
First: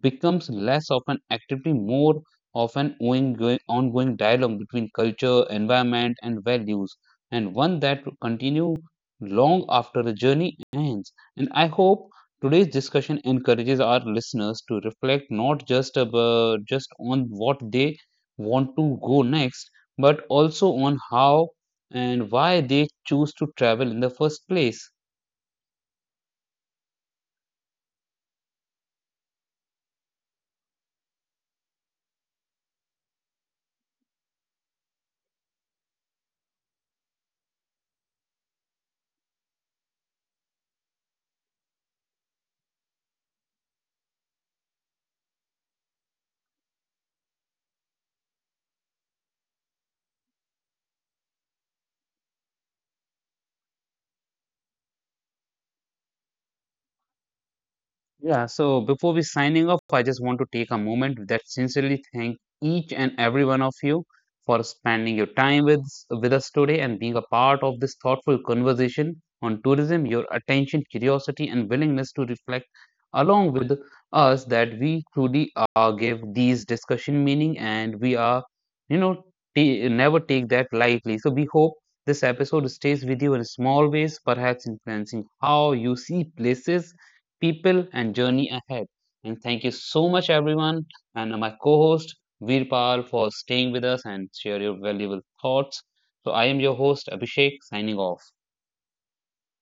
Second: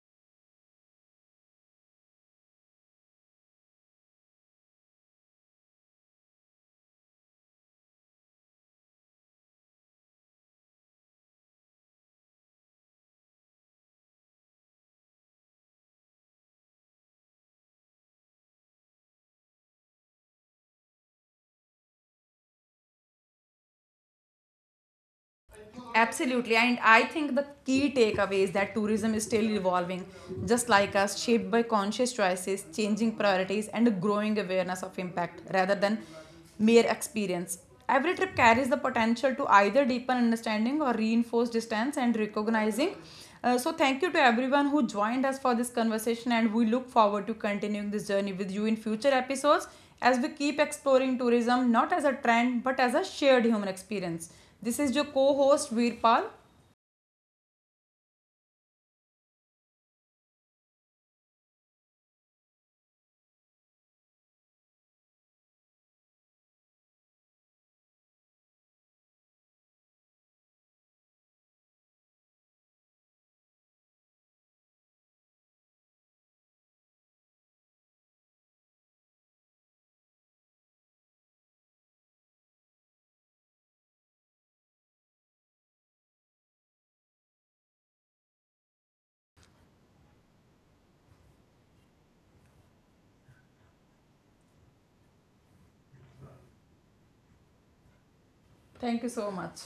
[SPEAKER 1] becomes less of an activity, more of an ongoing dialogue between culture, environment, and values, and one that will continue long after the journey ends. And I hope today's discussion encourages our listeners to reflect not just on what they want to go next, but also on how and why they choose to travel in the first place.
[SPEAKER 2] Absolutely. And I think the key takeaway is that tourism is still evolving, just like us, shaped by conscious choices, changing priorities, and a growing awareness of impact rather than mere experience. Every trip carries the potential to either deepen understanding or reinforce distance and recognizing. So, thank you to everyone who joined us for this conversation, and we look forward to continuing this journey with you in future episodes as we keep exploring tourism not as a trend but as a shared human experience. This is your co host Veerpal.
[SPEAKER 1] Yeah, so before we signing off, I just want to take a moment that sincerely thank each and every one of you for spending your time with us today and being a part of this thoughtful conversation on tourism. Your attention, curiosity, and willingness to reflect along with us that we truly give these discussion meaning and we are, you know, never take that lightly. So we hope this episode stays with you in small ways, perhaps influencing how you see places people and journey ahead. And thank you so much, everyone, and my co host Veerpal for staying with us and share your valuable thoughts. So, I am your host Abhishek signing off.
[SPEAKER 2] Thank you so much.